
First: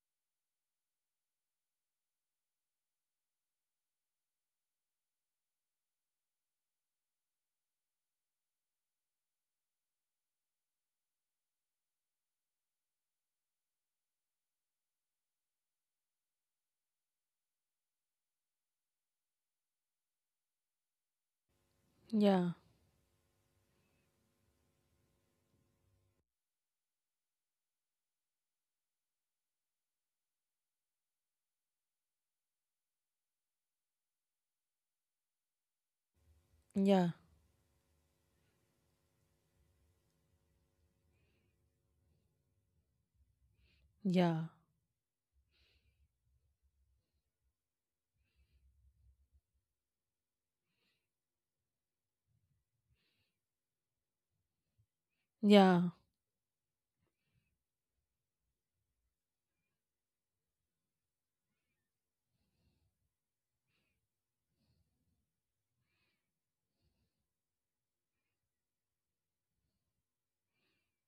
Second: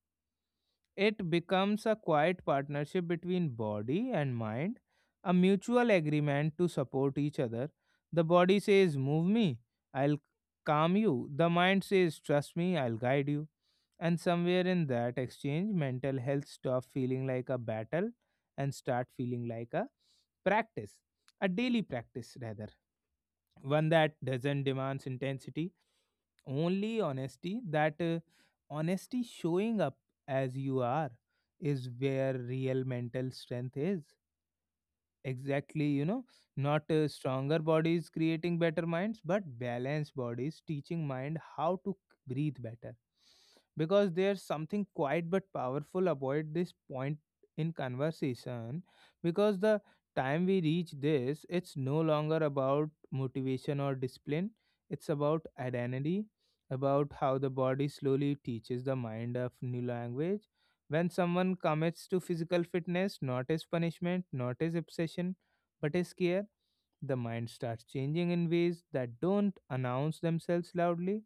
Speaker 1: It becomes a quiet partnership between body and mind, a mutual agreement to support each other. The body says, "Move me, I'll calm you." The mind says, "Trust me, I'll guide you." And somewhere in that exchange, mental health stops feeling like a battle and start feeling like a practice, a daily practice
Speaker 2: yeah,
Speaker 1: rather, one that doesn't demands intensity, only honesty. That honesty, showing up as you are, is where real mental strength is, exactly, you know. Not
Speaker 2: yeah,
Speaker 1: stronger bodies creating better minds, but balanced bodies teaching mind how to breathe better. Because there's
Speaker 2: yeah,
Speaker 1: something quiet but powerful about this point in conversation, because the time we reach this, it's no longer about motivation or discipline, it's about
Speaker 2: yeah,
Speaker 1: identity, about how the body slowly teaches the mind of new language. When someone commits to physical fitness, not as punishment, not as obsession, but as care, the mind starts changing in ways that don't announce themselves loudly.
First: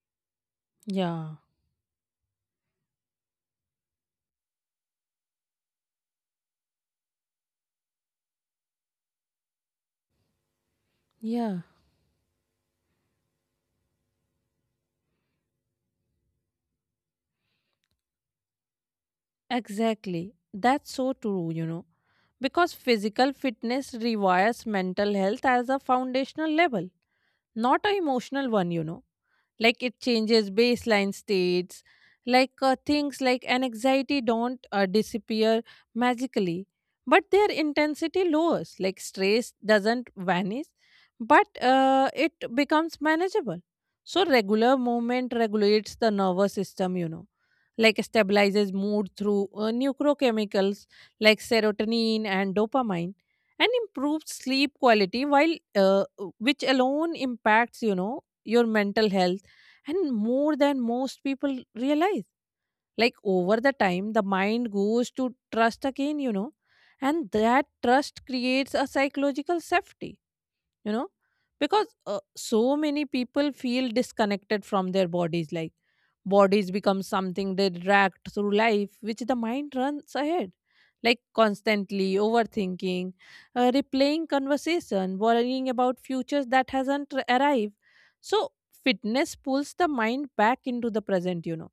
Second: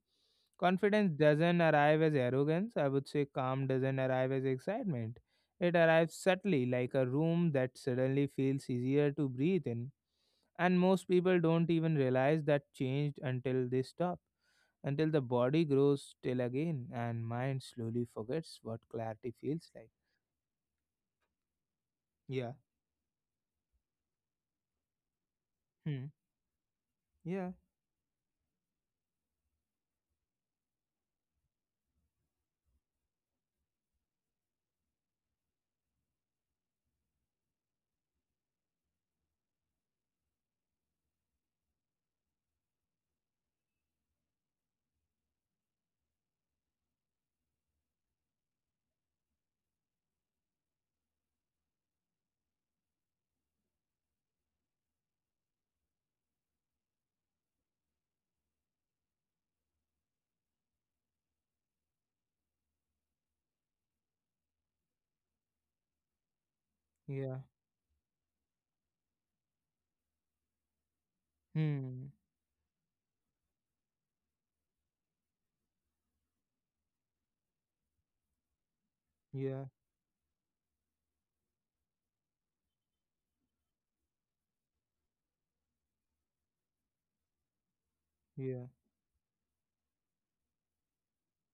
Speaker 1: Confidence
Speaker 2: yeah,
Speaker 1: doesn't arrive as arrogance. I would say calm doesn't arrive as excitement. It arrives subtly, like a room that suddenly feels easier to breathe in. And most people
Speaker 2: yeah.
Speaker 1: don't even realize that changed until they stop, until the body grows still again and mind slowly forgets what clarity feels like.
Speaker 2: Exactly. That's so true, you know.
Speaker 1: Yeah.
Speaker 2: Because physical fitness requires mental health as a
Speaker 1: Hmm.
Speaker 2: foundational level,
Speaker 1: Yeah.
Speaker 2: not a emotional one, you know. Like it changes baseline states. Like things like an anxiety don't disappear magically, but their intensity lowers. Like stress doesn't vanish, but it becomes manageable. So regular movement regulates the nervous system, you know, like stabilizes mood through neurochemicals like serotonin and dopamine, and improves sleep quality, while uh, which alone impacts, you know, your mental health, and more than most people realize. Like over the time, the mind goes to trust again, you know, and
Speaker 1: Yeah.
Speaker 2: that trust creates a psychological safety, you know. Because
Speaker 1: Hmm.
Speaker 2: so many people feel disconnected from their bodies. Like bodies become something they drag through life, which the mind
Speaker 1: Yeah.
Speaker 2: runs ahead, like constantly overthinking, replaying conversation, worrying about futures that hasn't arrived. So
Speaker 1: Yeah.
Speaker 2: fitness pulls the mind back into the present, you know,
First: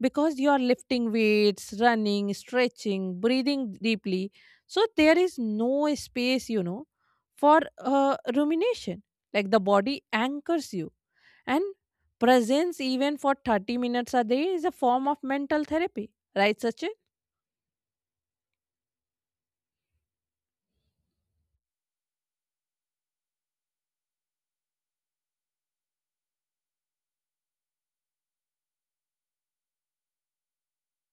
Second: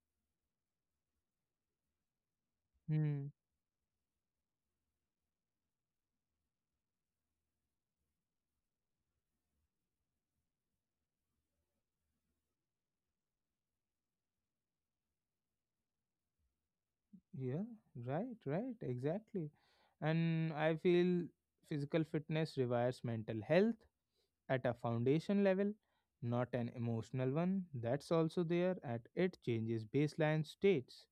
Speaker 2: because you are lifting weights, running, stretching,
Speaker 1: Hmm.
Speaker 2: breathing deeply. So there is no space, you know, for rumination. Like the body anchors you. And presence, even for 30 minutes a day, is a form of mental therapy, right, Sachin?
Speaker 1: Yeah. Right. Right. Exactly. And I feel physical fitness requires mental health at a foundation level, not an emotional one. That's also there at it changes baseline states.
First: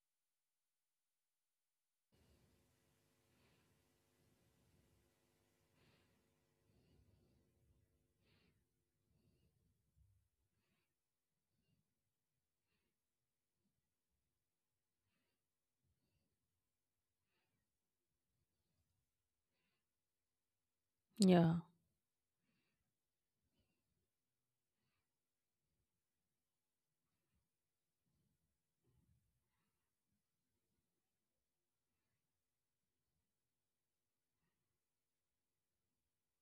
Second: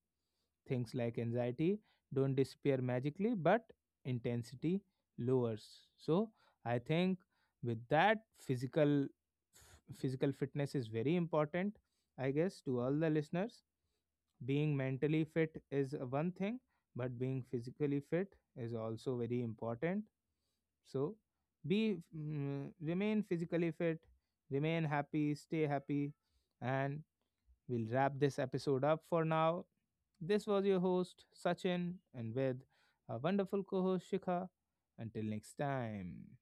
Speaker 1: Things like anxiety don't disappear magically, but intensity lowers. So I think, with that, physical fitness is very important. I guess, to all the listeners, being mentally fit is one thing, but being physically fit is also very important. So
Speaker 2: Yeah,
Speaker 1: be, mm, remain physically fit, remain happy, stay happy, and we'll wrap this episode up for now. This was your host, Sachin, and with our wonderful co host, Shikha. Until next time.